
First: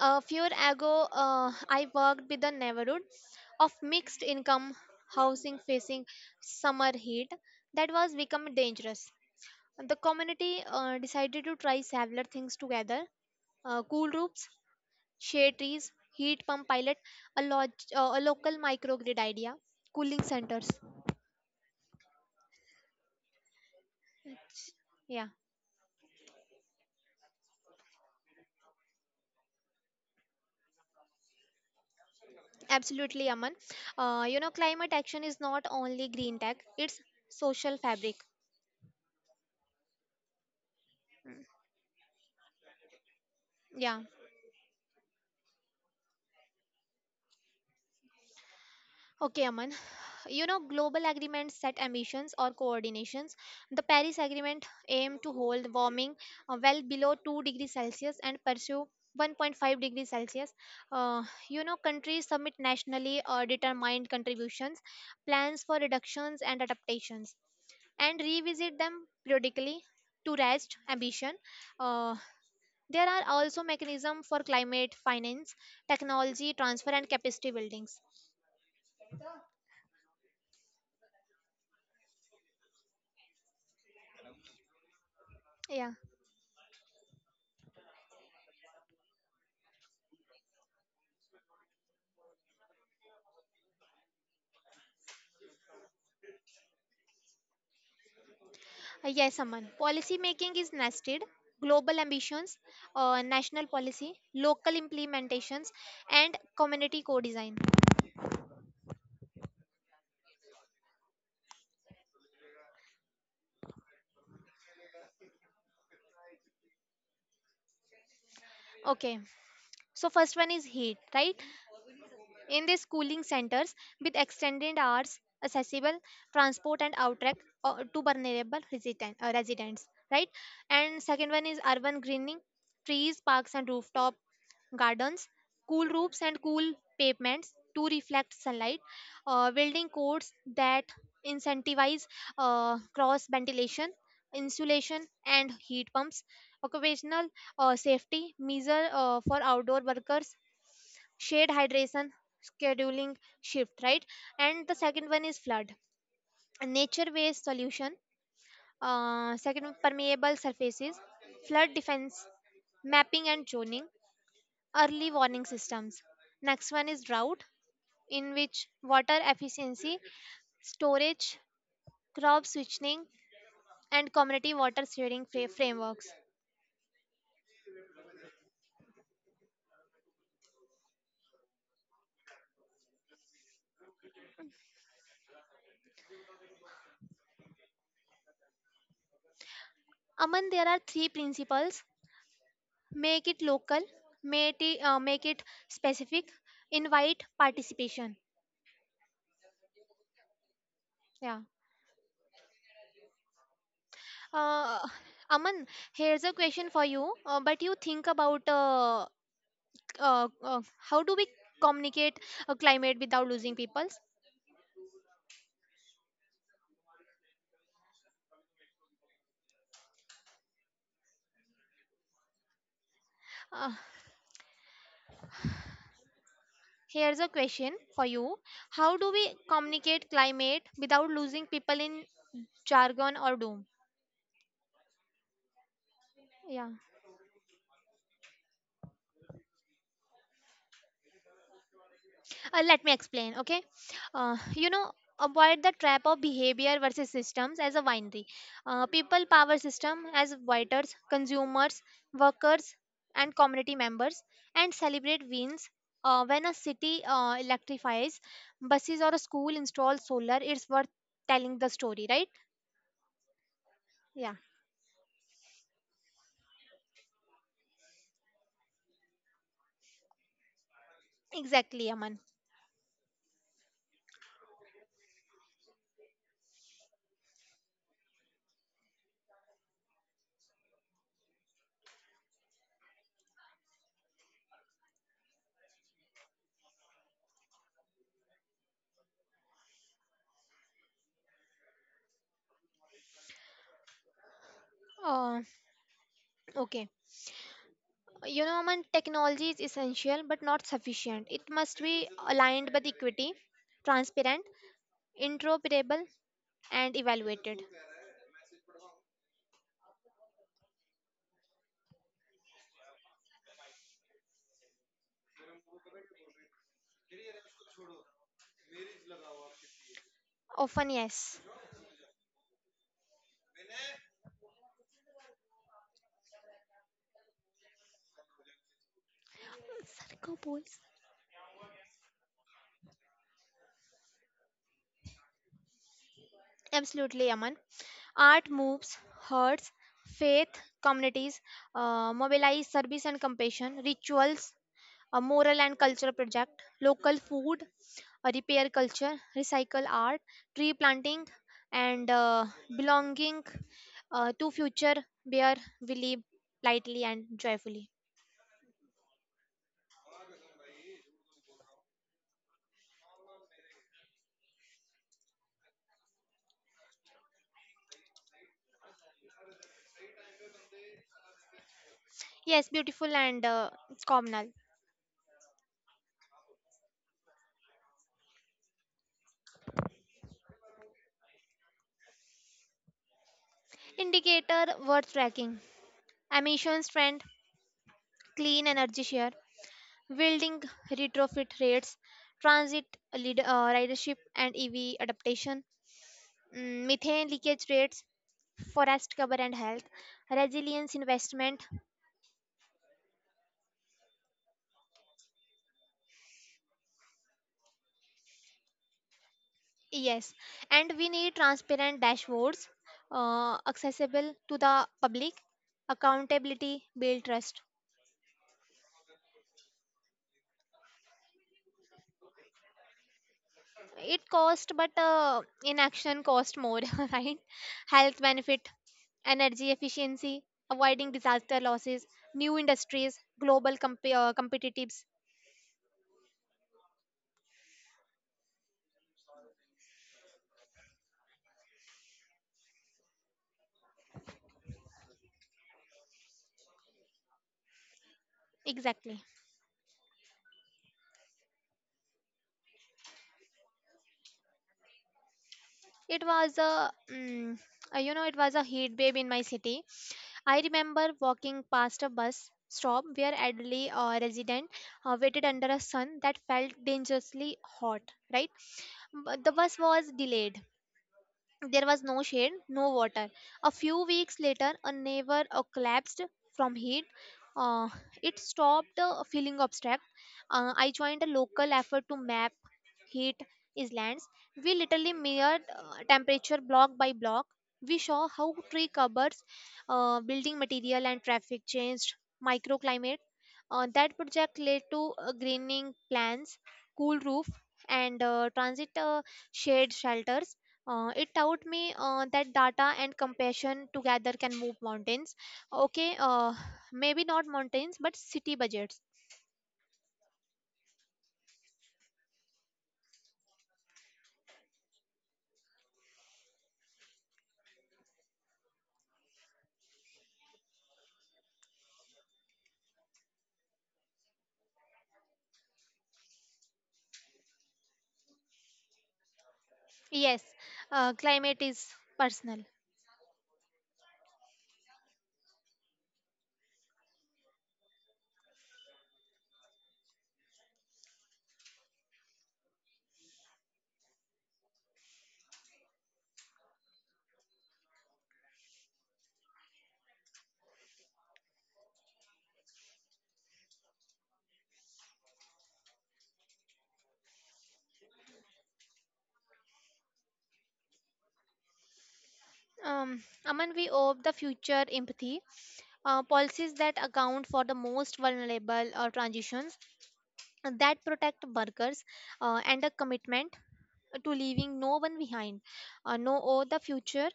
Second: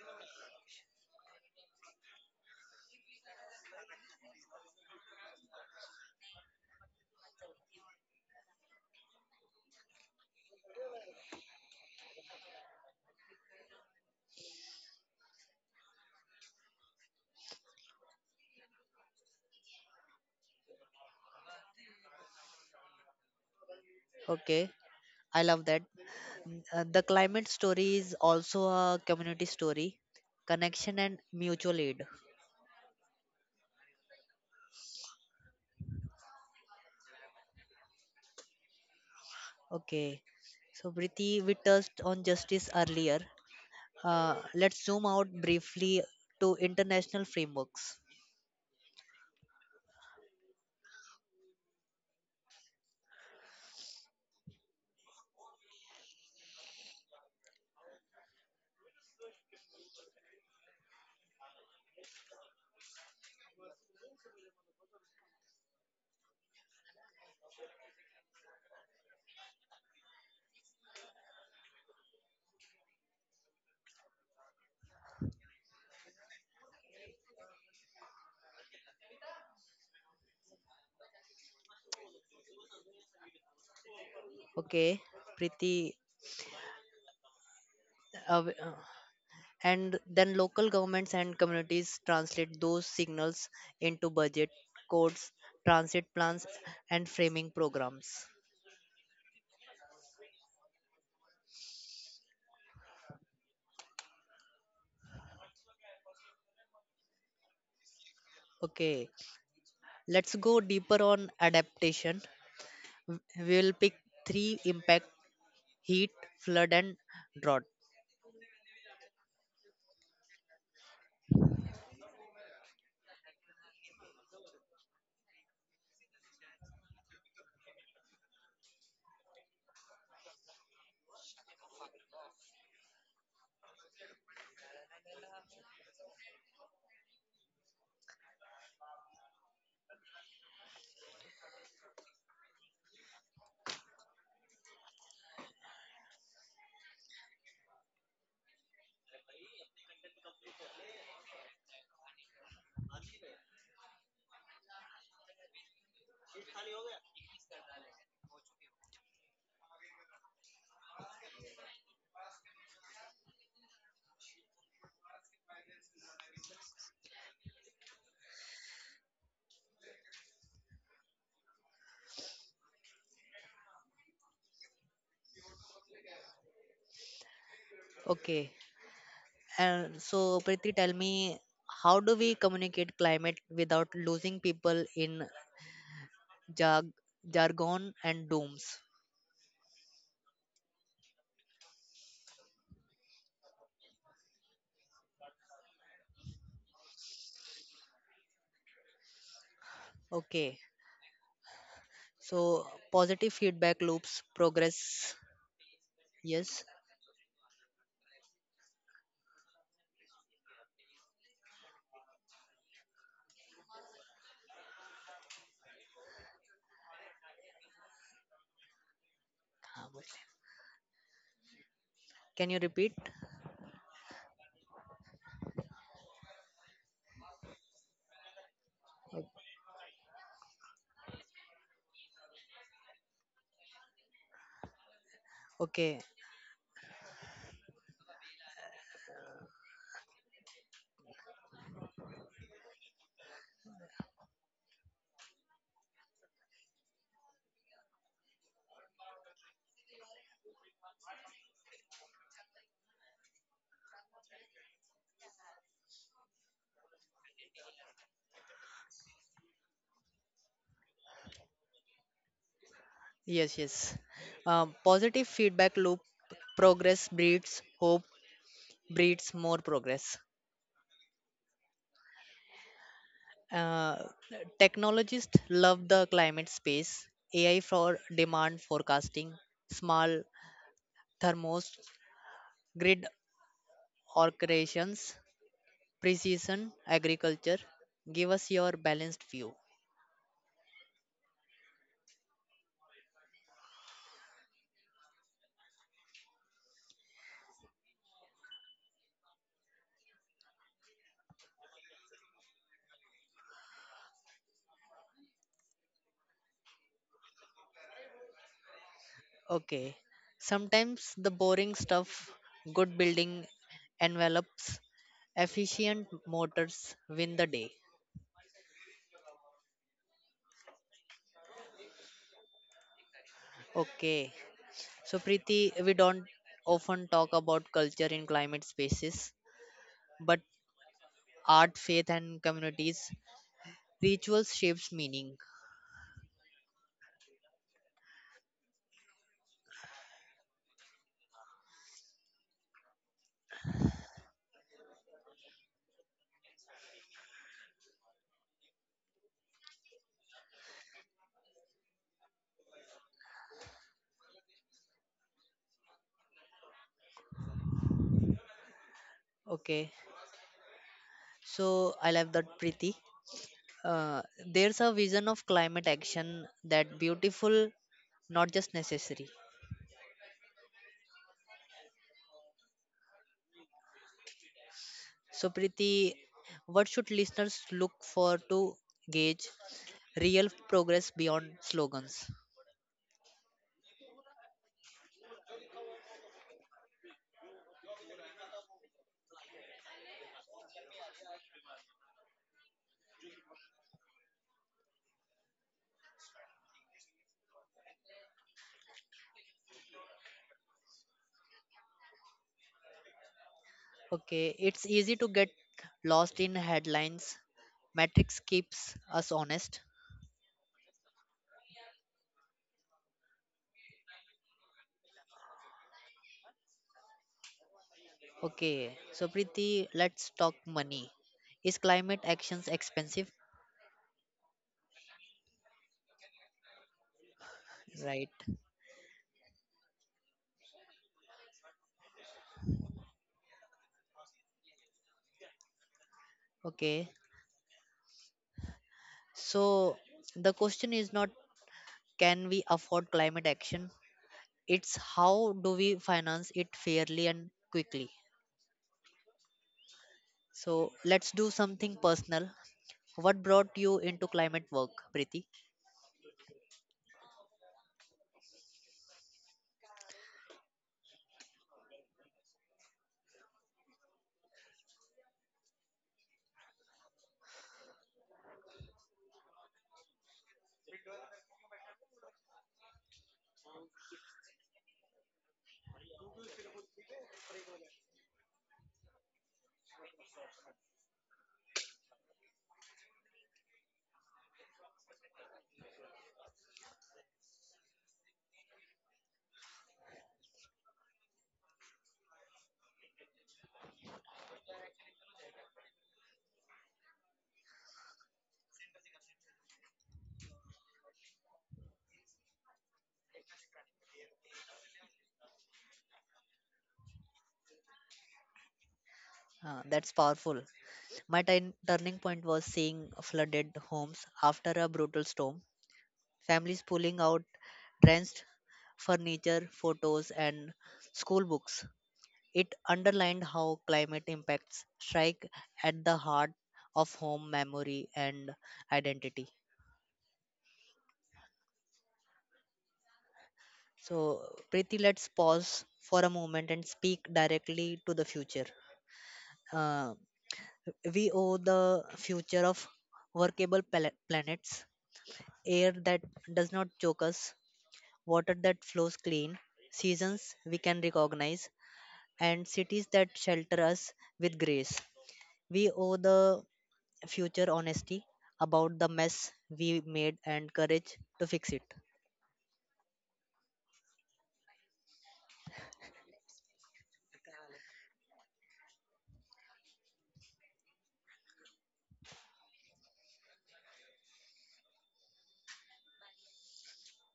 a few ago, I worked with a neighborhood of mixed income housing facing summer heat that was becoming dangerous. The community decided to try several things together: cool roofs, shade trees, heat pump pilot, a, log- a local microgrid idea, cooling centers.
Okay,
It's— Yeah,
I love that. Mm, the climate story is also a community story, connection and mutual aid.
absolutely, Aman. Climate action is not only green tech, it's social fabric.
Okay, so Preeti, we touched on justice earlier.
Yeah.
Let's zoom out briefly to international frameworks.
Okay, Aman. You know, global agreements set ambitions or coordinations. The Paris Agreement aimed to hold warming well below 2 degrees Celsius and pursue 1.5 degrees Celsius. Uh, Countries submit nationally or determined contributions, plans for reductions and adaptations, and revisit them periodically to raise ambition. Uh, there are also mechanisms for climate finance, technology transfer, and capacity buildings.
Okay, Preeti,
Yeah.
uh, and then local governments and communities translate those signals into budget codes, transit plans, and framing programs.
Yes, Aman. Policy making is nested. Global ambitions, national policy, local implementations, and community co design.
Okay, let's go deeper on adaptation. W- we will pick three impact: heat, flood, and drought.
Okay, so first one is heat, right? In these schooling centers with extended hours, accessible transport and outreach to vulnerable residents, right? And second one is urban greening, trees, parks and rooftop gardens, cool roofs and cool pavements to reflect sunlight, building codes that incentivize cross ventilation, insulation, and heat pumps, occupational safety measure for outdoor workers, shade hydration scheduling shift, right. And the second one is flood, nature based solution. Second one, permeable surfaces, flood defense, mapping and zoning, early warning systems. Next one is drought, in which water efficiency, storage, crop switching, and community water sharing frameworks.
Okay, and so Priti tell me, how do we communicate climate without losing people in jag- jargon and dooms?
Aman, there are three principles. Make it local, make it specific, invite participation.
Okay.
Yeah.
So positive feedback loops
Uh,
progress.
Aman, here's a
Yes.
question for you. But you think about how do we communicate climate without losing people?
Can you repeat?
Uh, Here's a question for you. How do we communicate climate without losing people in jargon or doom?
Okay.
Yeah. Let me explain. Okay, uh, you know avoid the trap of behavior versus systems as a winery. People power system as waiters, consumers, workers and community members, and celebrate wins when a city electrifies buses or a school installs solar. It's worth telling the story, right.
Yes, yes.
Yeah,
Positive feedback loop, progress breeds hope, breeds more progress.
exactly, Aman.
Uh, technologists love the climate space, AI for demand forecasting, small thermos, grid orchestrations, precision agriculture. Give us your balanced view.
uh, okay Aman, technology is essential but not sufficient. It must be aligned with equity, transparent, interoperable, and evaluated.
Okay. Sometimes the boring stuff, good building envelopes, efficient motors win the day.
Often yes.
Okay. So, Preeti, we don't often talk about culture in climate spaces,
Sarko
but
Bowles.
art, faith, and communities, rituals shapes meaning.
Absolutely, Aman. Art moves hearts, faith communities mobilize service and compassion rituals, a moral and cultural project, local food, a repair culture, recycle art, tree planting, and belonging to future where we live lightly and joyfully.
Okay. So, I love that, Preeti. Uh, there's a vision of climate action that beautiful, not just necessary.
Yes, beautiful and communal.
So, Preeti, what should listeners look for to gauge real progress beyond slogans?
Indicator worth tracking: emissions trend, clean energy share, building retrofit rates, transit lead, uh, ridership and EV adaptation, methane leakage rates, forest cover and health, resilience investment.
Okay, it's easy to get lost in headlines. Metrics keeps us honest.
Yes, and we need transparent dashboards accessible to the public, accountability, build trust.
Okay, so Preeti, let's talk money. Is climate actions expensive?
It cost, but inaction cost more. Right, health
Right.
benefit, energy efficiency, avoiding disaster losses, new industries, global competitives.
Okay. So the question is not, can we afford climate action? It's how do we finance it fairly and quickly.
Exactly.
So let's do something personal. What brought you into climate work, Preeti?
It was a it was a heat wave in my city. I remember walking past a bus stop where elderly resident waited under a sun that felt dangerously hot, right. But the bus was delayed. There was no shade, no water. A few weeks later, a neighbor collapsed from heat. Uh, it stopped feeling abstract. I joined a local effort to map heat islands. We literally measured temperature block by block. We saw how tree covers, building material, and traffic changed microclimate. That project led to greening plans, cool roof, and transit shade shelters. It taught me that data and compassion together can move mountains. Okay, maybe not mountains, but city budgets.
That's powerful. My turning point was seeing flooded homes after a brutal storm, families pulling out drenched furniture, photos, and school books. It underlined how climate impacts strike at the heart of home memory and identity.
Yes, climate is personal.
So, Preeti, let's pause for a moment and speak directly to the future. Uh, We owe the future of workable planets, air that does not choke us, water that flows clean, seasons we can recognize, and cities that shelter us with grace. We owe the future honesty about the mess we made and courage to fix it.
Aman, we owe the future empathy, policies that account for the most vulnerable transitions, that protect workers, and a commitment to leaving no one behind. No, oh, The future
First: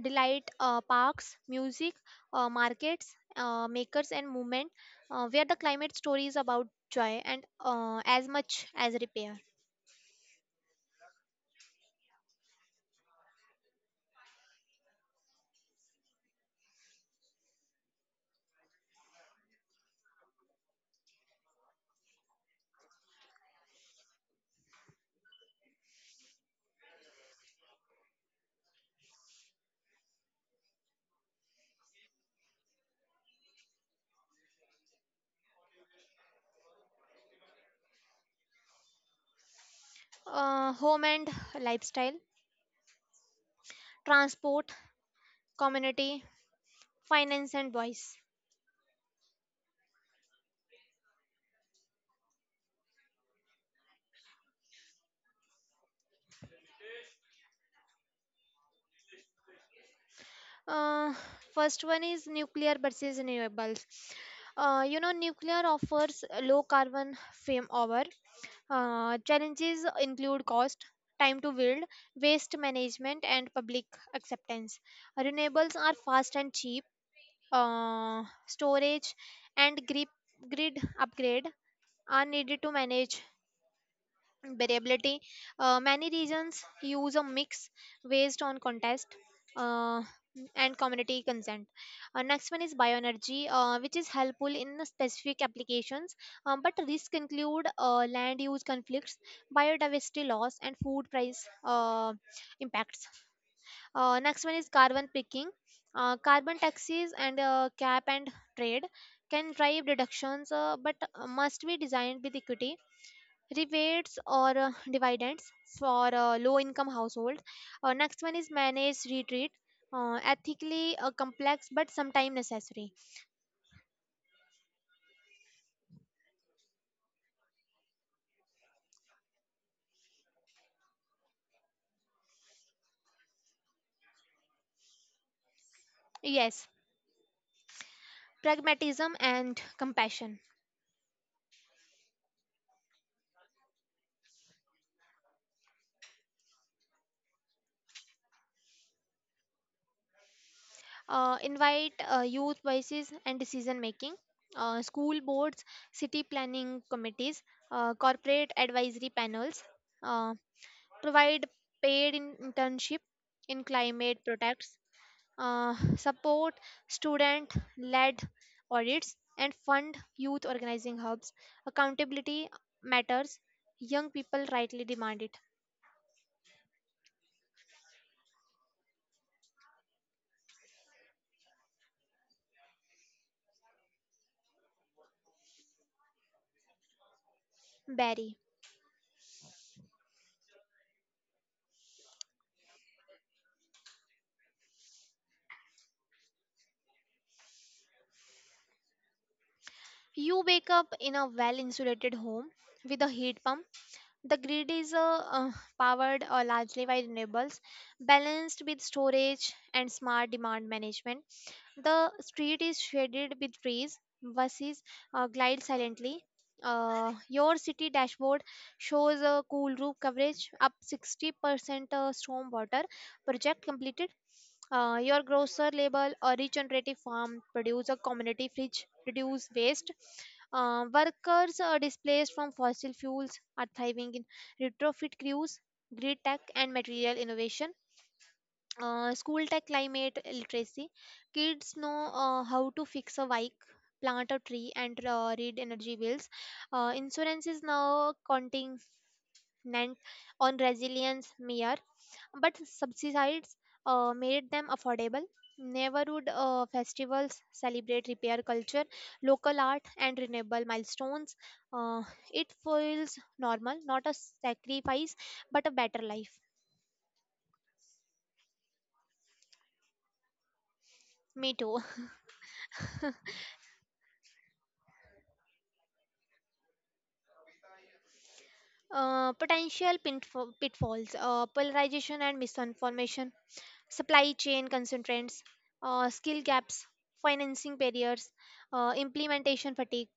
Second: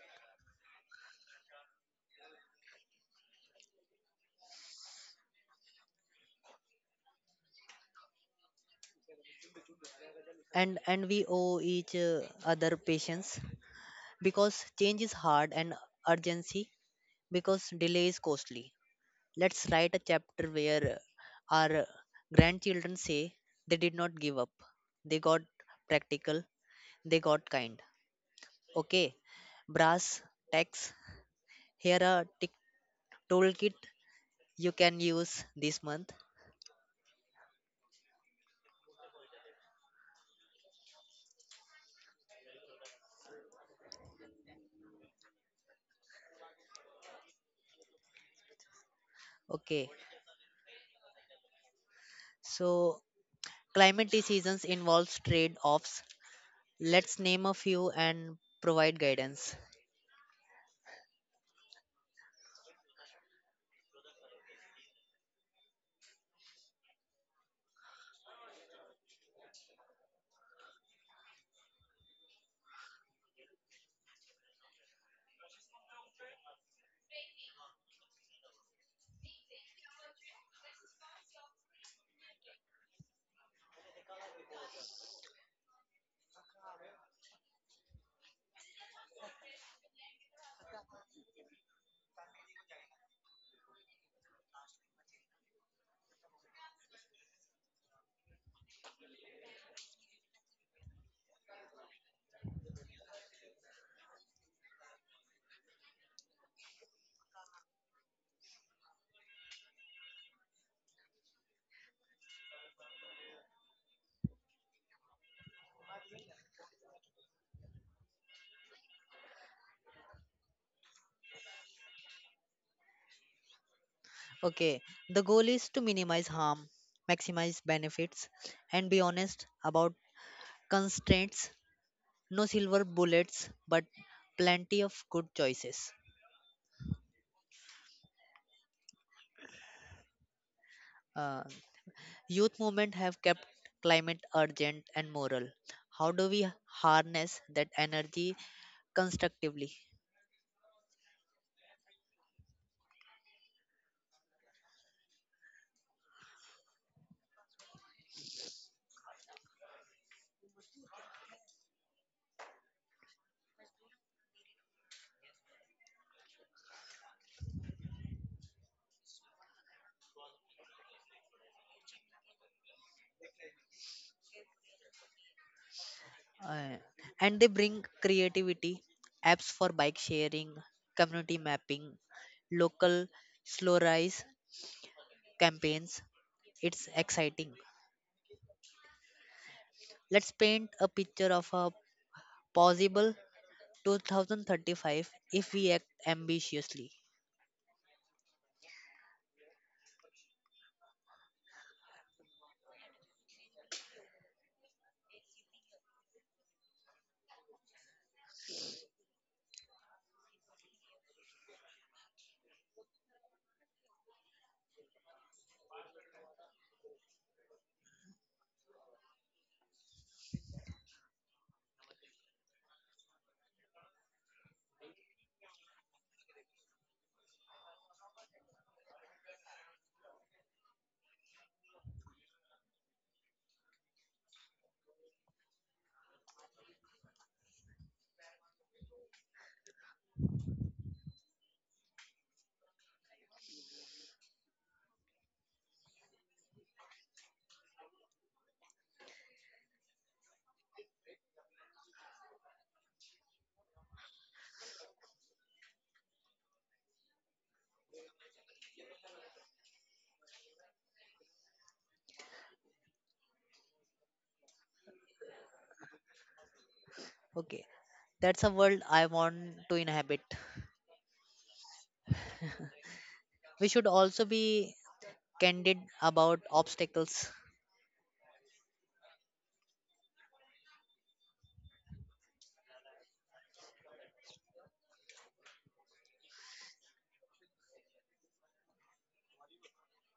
delight, parks, music, markets, makers, and movement, where the climate story is about joy and as much as repair.
And we owe each other patience because change is hard, and urgency because delay is costly. Let's write a chapter where our grandchildren say they did not give up. They got practical, they got kind. Okay, brass tacks. Here a tick toolkit you can use this month.
Home and lifestyle, transport, community, finance, and voice.
Okay, so climate decisions involves trade offs. Let's name a few and provide guidance.
Uh, First one is nuclear versus renewables. Nuclear offers low carbon fame over. Challenges include cost, time to build, waste management, and public acceptance. Renewables are fast and cheap. Storage and grid upgrade are needed to manage variability. Many regions use a mix based on contest uh, and community consent. Next one is bioenergy, which is helpful in specific applications, but risks include land use conflicts, biodiversity loss, and food price impacts. Next one is carbon picking. Carbon taxes and cap and trade can drive reductions, but must be designed with equity, rebates or dividends for low income households. Next one is managed retreat, ethically complex but sometimes necessary.
Okay, the goal is to minimize harm, maximize benefits, and be honest about constraints. No silver bullets, but plenty of good choices.
Yes, pragmatism and compassion.
Uh, youth movement have kept climate urgent and moral. How do we harness that energy constructively?
Invite youth voices and decision making. School boards, city planning committees, corporate advisory panels, uh, provide paid internship in climate products, support student led audits and fund youth organizing hubs. Accountability matters. Young people rightly demand it.
Uh, and they bring creativity, apps for bike sharing, community mapping, local slow rise campaigns. It's exciting.
Barry.
Let's paint a picture of a possible 2035 if we act ambitiously.
You wake up in a well insulated home with a heat pump. The grid is powered largely by renewables, balanced with storage and smart demand management. The street is shaded with trees. Buses glide silently. Your city dashboard shows a cool roof coverage up 60% storm water project completed. Your grocer label a regenerative farm produce a community fridge reduce waste. Workers displaced from fossil fuels are thriving in retrofit crews, grid tech, and material innovation. School tech climate literacy, kids know how to fix a bike, plant a tree, and read energy bills. Insurance is now continent on resilience mere, but subsidies made them affordable. Neighborhood festivals celebrate repair culture, local art, and renewable milestones. uh, it feels normal, not a sacrifice but a better life.
Okay, that's a world I want to inhabit.
Me too.
We should also be candid about obstacles.
Potential pitfalls, polarization and misinformation, supply chain constraints, skill gaps, financing barriers, implementation fatigue.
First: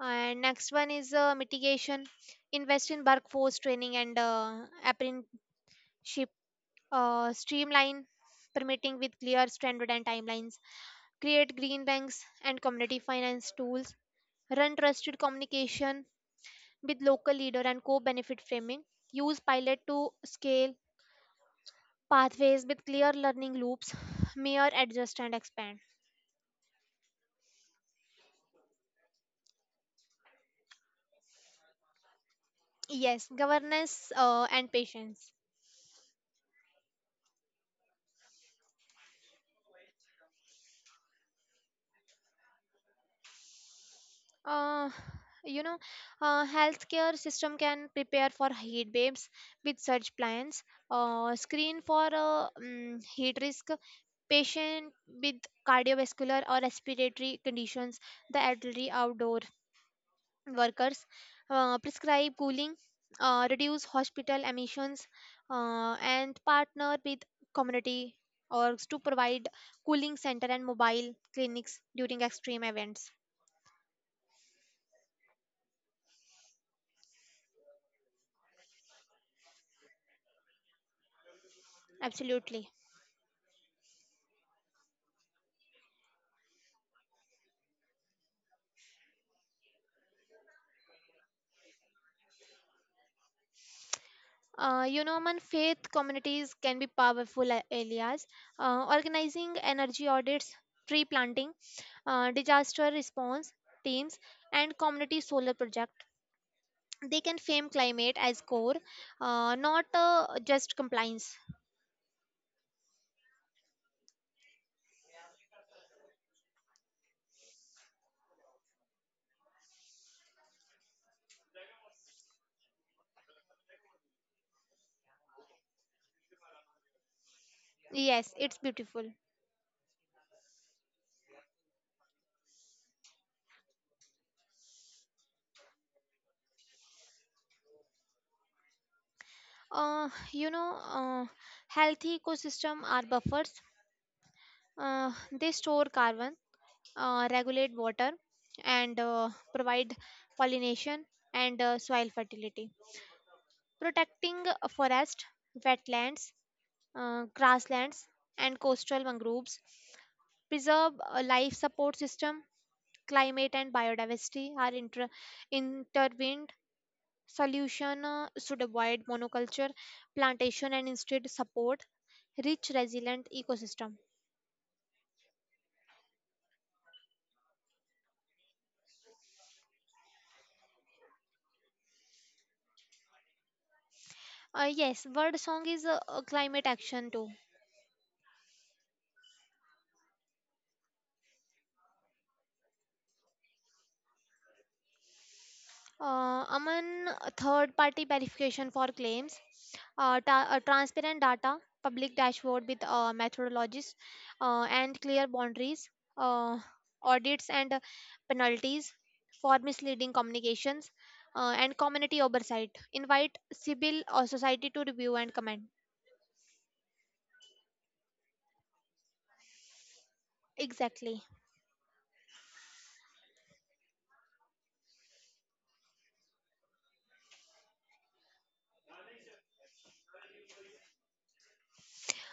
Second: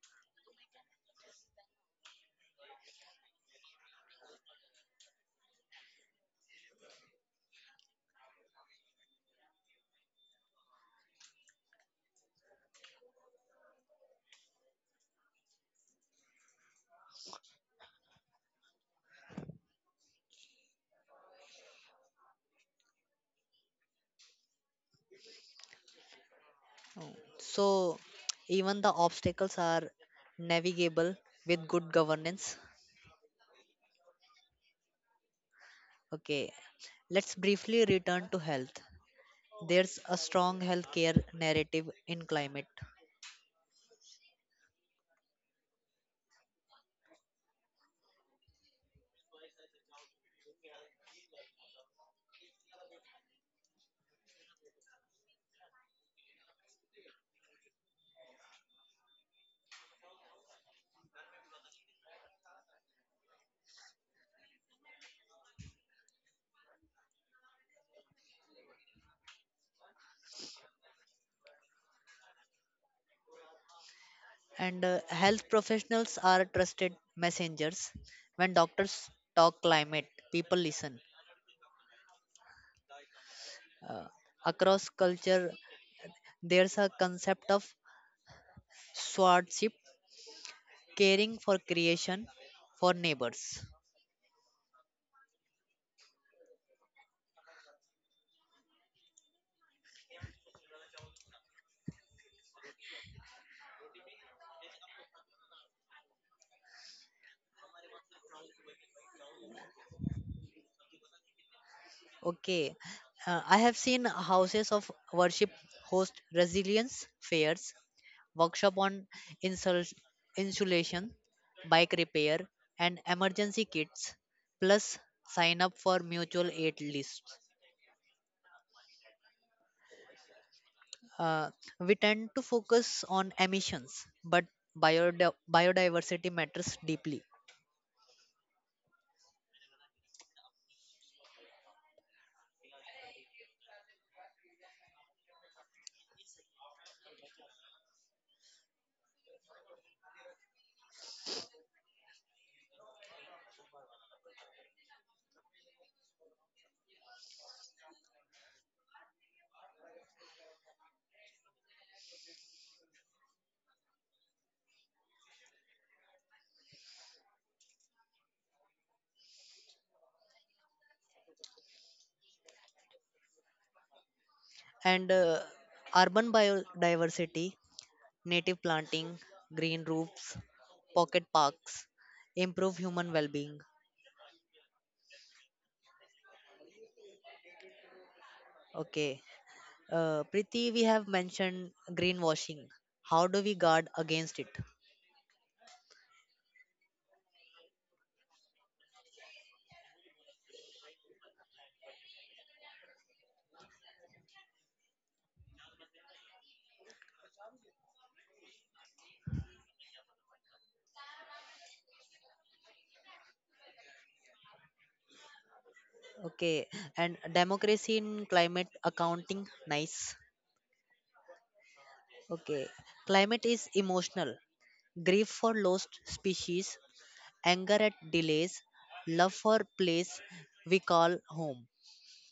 And next one is mitigation, invest in workforce training and apprenticeship, streamline permitting with clear standard and timelines, create green banks and community finance tools, run trusted communication with local leader and co-benefit framing, use pilot to scale pathways with clear learning loops, mirror, adjust, and expand.
So, even the obstacles are navigable with good governance.
Yes, governance and patience.
Okay, let's briefly return to health. There's a strong healthcare narrative in climate,
Uh, you know, Healthcare system can prepare for heat waves with such plans, screen for heat risk, patient with cardiovascular or respiratory conditions, the elderly outdoor workers, prescribe cooling, reduce hospital emissions, and partner with community orgs to provide cooling center and mobile clinics during extreme events.
and health professionals are trusted messengers. When doctors talk climate, people listen.
Absolutely.
Uh, across culture, there's a concept of swordship, caring for creation, for neighbors.
Man, faith communities can be powerful areas. Organizing energy audits, tree planting, disaster response teams, and community solar project, they can frame climate as core, not just compliance.
Okay, I have seen houses of worship host resilience fairs, workshop on insul- insulation, bike repair, and emergency kits, plus sign up for mutual aid lists.
Yes, it's beautiful.
Uh, we tend to focus on emissions, but biodiversity matters deeply.
Uh, you know, uh, Healthy ecosystem are buffers. Uh, they store carbon, regulate water, and provide pollination and soil fertility. Protecting a forest, wetlands, grasslands, and coastal mangroves preserve a life support system. Climate and biodiversity are intervened solution should avoid monoculture plantation and instead support rich resilient ecosystem.
And urban biodiversity, native planting, green roofs, pocket parks, improve human well-being.
Yes, word song is a climate action too.
Okay, Priti, we have mentioned greenwashing. How do we guard against it?
Among third party verification for claims, transparent data, public dashboard with methodologies, and clear boundaries, uh, audits and penalties for misleading communications, and community oversight. Invite civil society to review and comment.
Okay, and democracy in climate accounting, nice.
Exactly.
Okay, climate is emotional. Grief for lost species, anger at delays, love for place we call home.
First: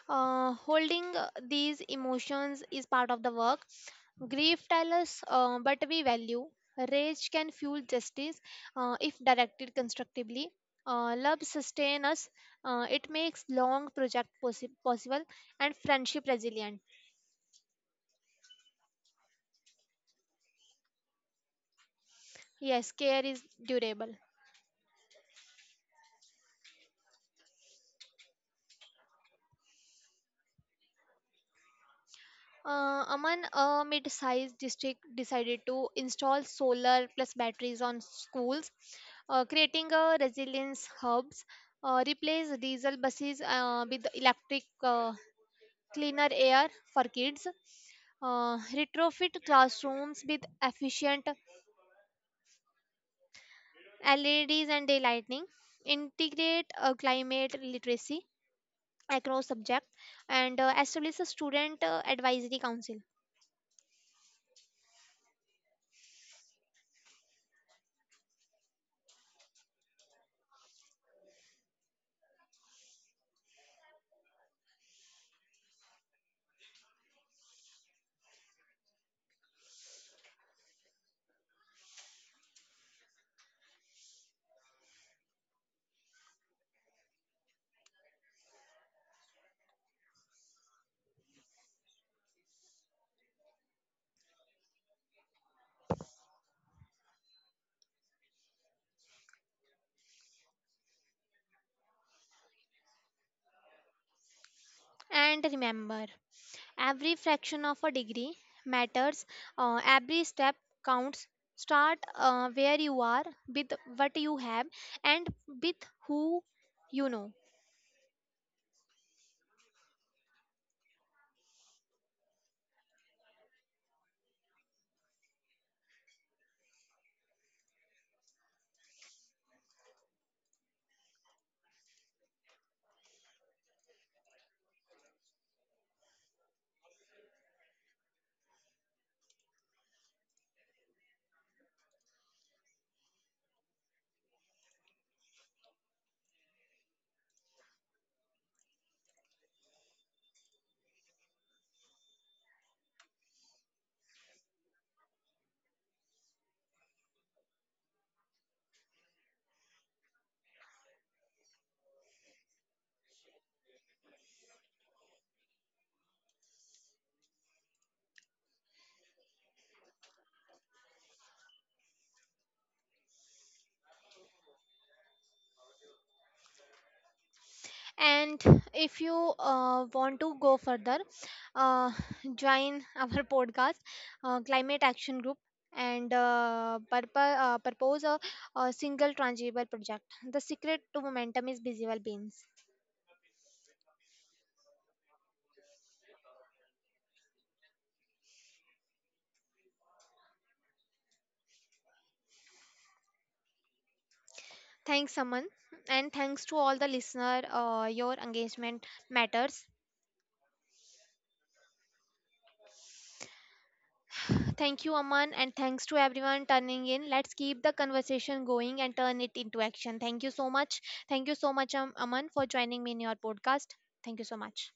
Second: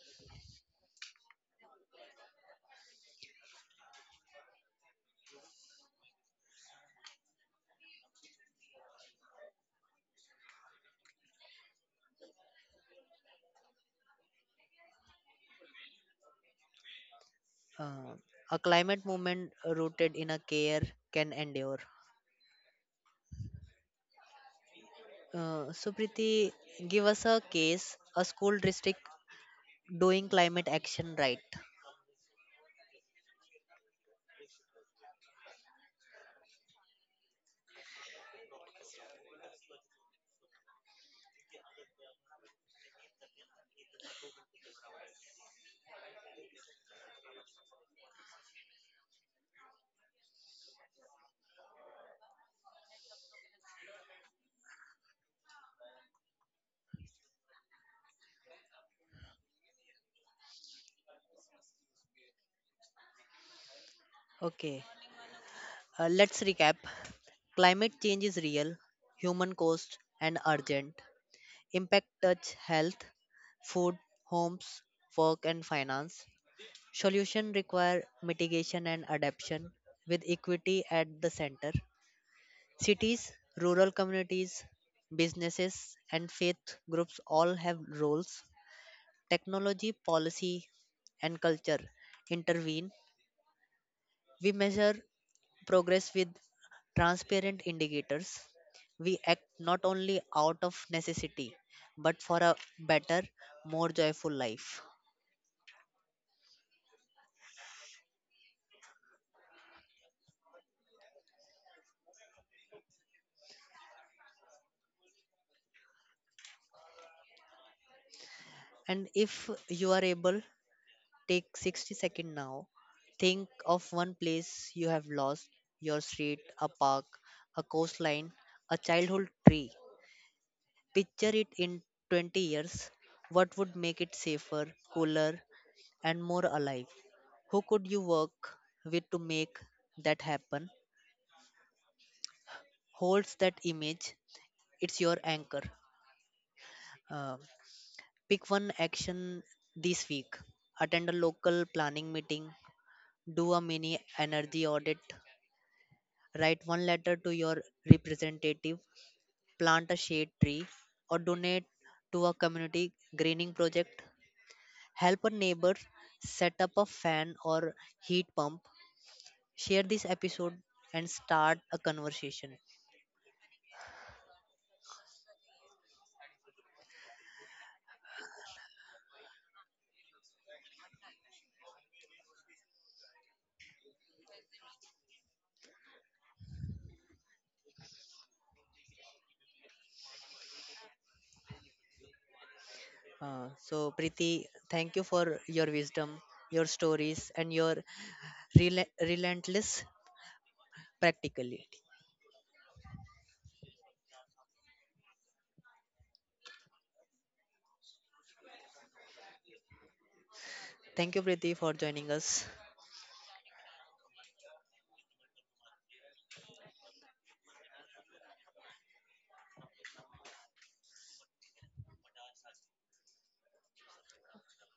Holding these emotions is part of the work. Grief tells us but we value. Rage can fuel justice if directed constructively. Love sustains us. It makes long project possible, and friendship resilient.
Uh, a climate movement rooted in a care can endure.
Yes, care is durable.
Supriti, give us a case, a school district doing climate action right.
Aman, a mid-sized district decided to install solar plus batteries on schools, creating a resilience hubs, replace diesel buses with electric, cleaner air for kids, retrofit classrooms with efficient LEDs and daylighting, integrate climate literacy across subjects, and establish a student advisory council.
Okay, let's recap. Climate change is real, human caused, and urgent. Impact touch health, food, homes, work, and finance. Solution require mitigation and adaptation with equity at the center. Cities, rural communities, businesses, and faith groups all have roles. Technology, policy, and culture intervene. We measure progress with transparent indicators. We act not only out of necessity, but for a better, more joyful life.
And remember, every fraction of a degree matters. Every step counts. Start where you are, with what you have, and with who you know.
And if you are able, take 60 seconds now. Think of one place you have lost, your street, a park, a coastline, a childhood tree. Picture it in 20 years. What would make it safer, cooler, and more alive. Who could you work with to make that happen? Holds that image, it's your anchor. Uh, pick one action this week. Attend a local planning meeting, do a mini energy audit, write one letter to your representative, plant a shade tree, or donate to a community greening project. Help a neighbor set up a fan or heat pump, share this episode and start a conversation.
And if you want to go further, uh, join our podcast, Climate Action Group, and propose a single tangible project. The secret to momentum is visible beans.
So, Preeti, thank you for your wisdom, your stories, and your relentless practicality.
Thanks, Aman, and thanks to all the listener. Your engagement matters.
Thank you, Preeti, for joining us.
Thank you, Aman, and thanks to everyone turning in. Let's keep the conversation going and turn it into action. Thank you so much. Thank you so much, Aman, for joining me in your podcast. Thank you so much.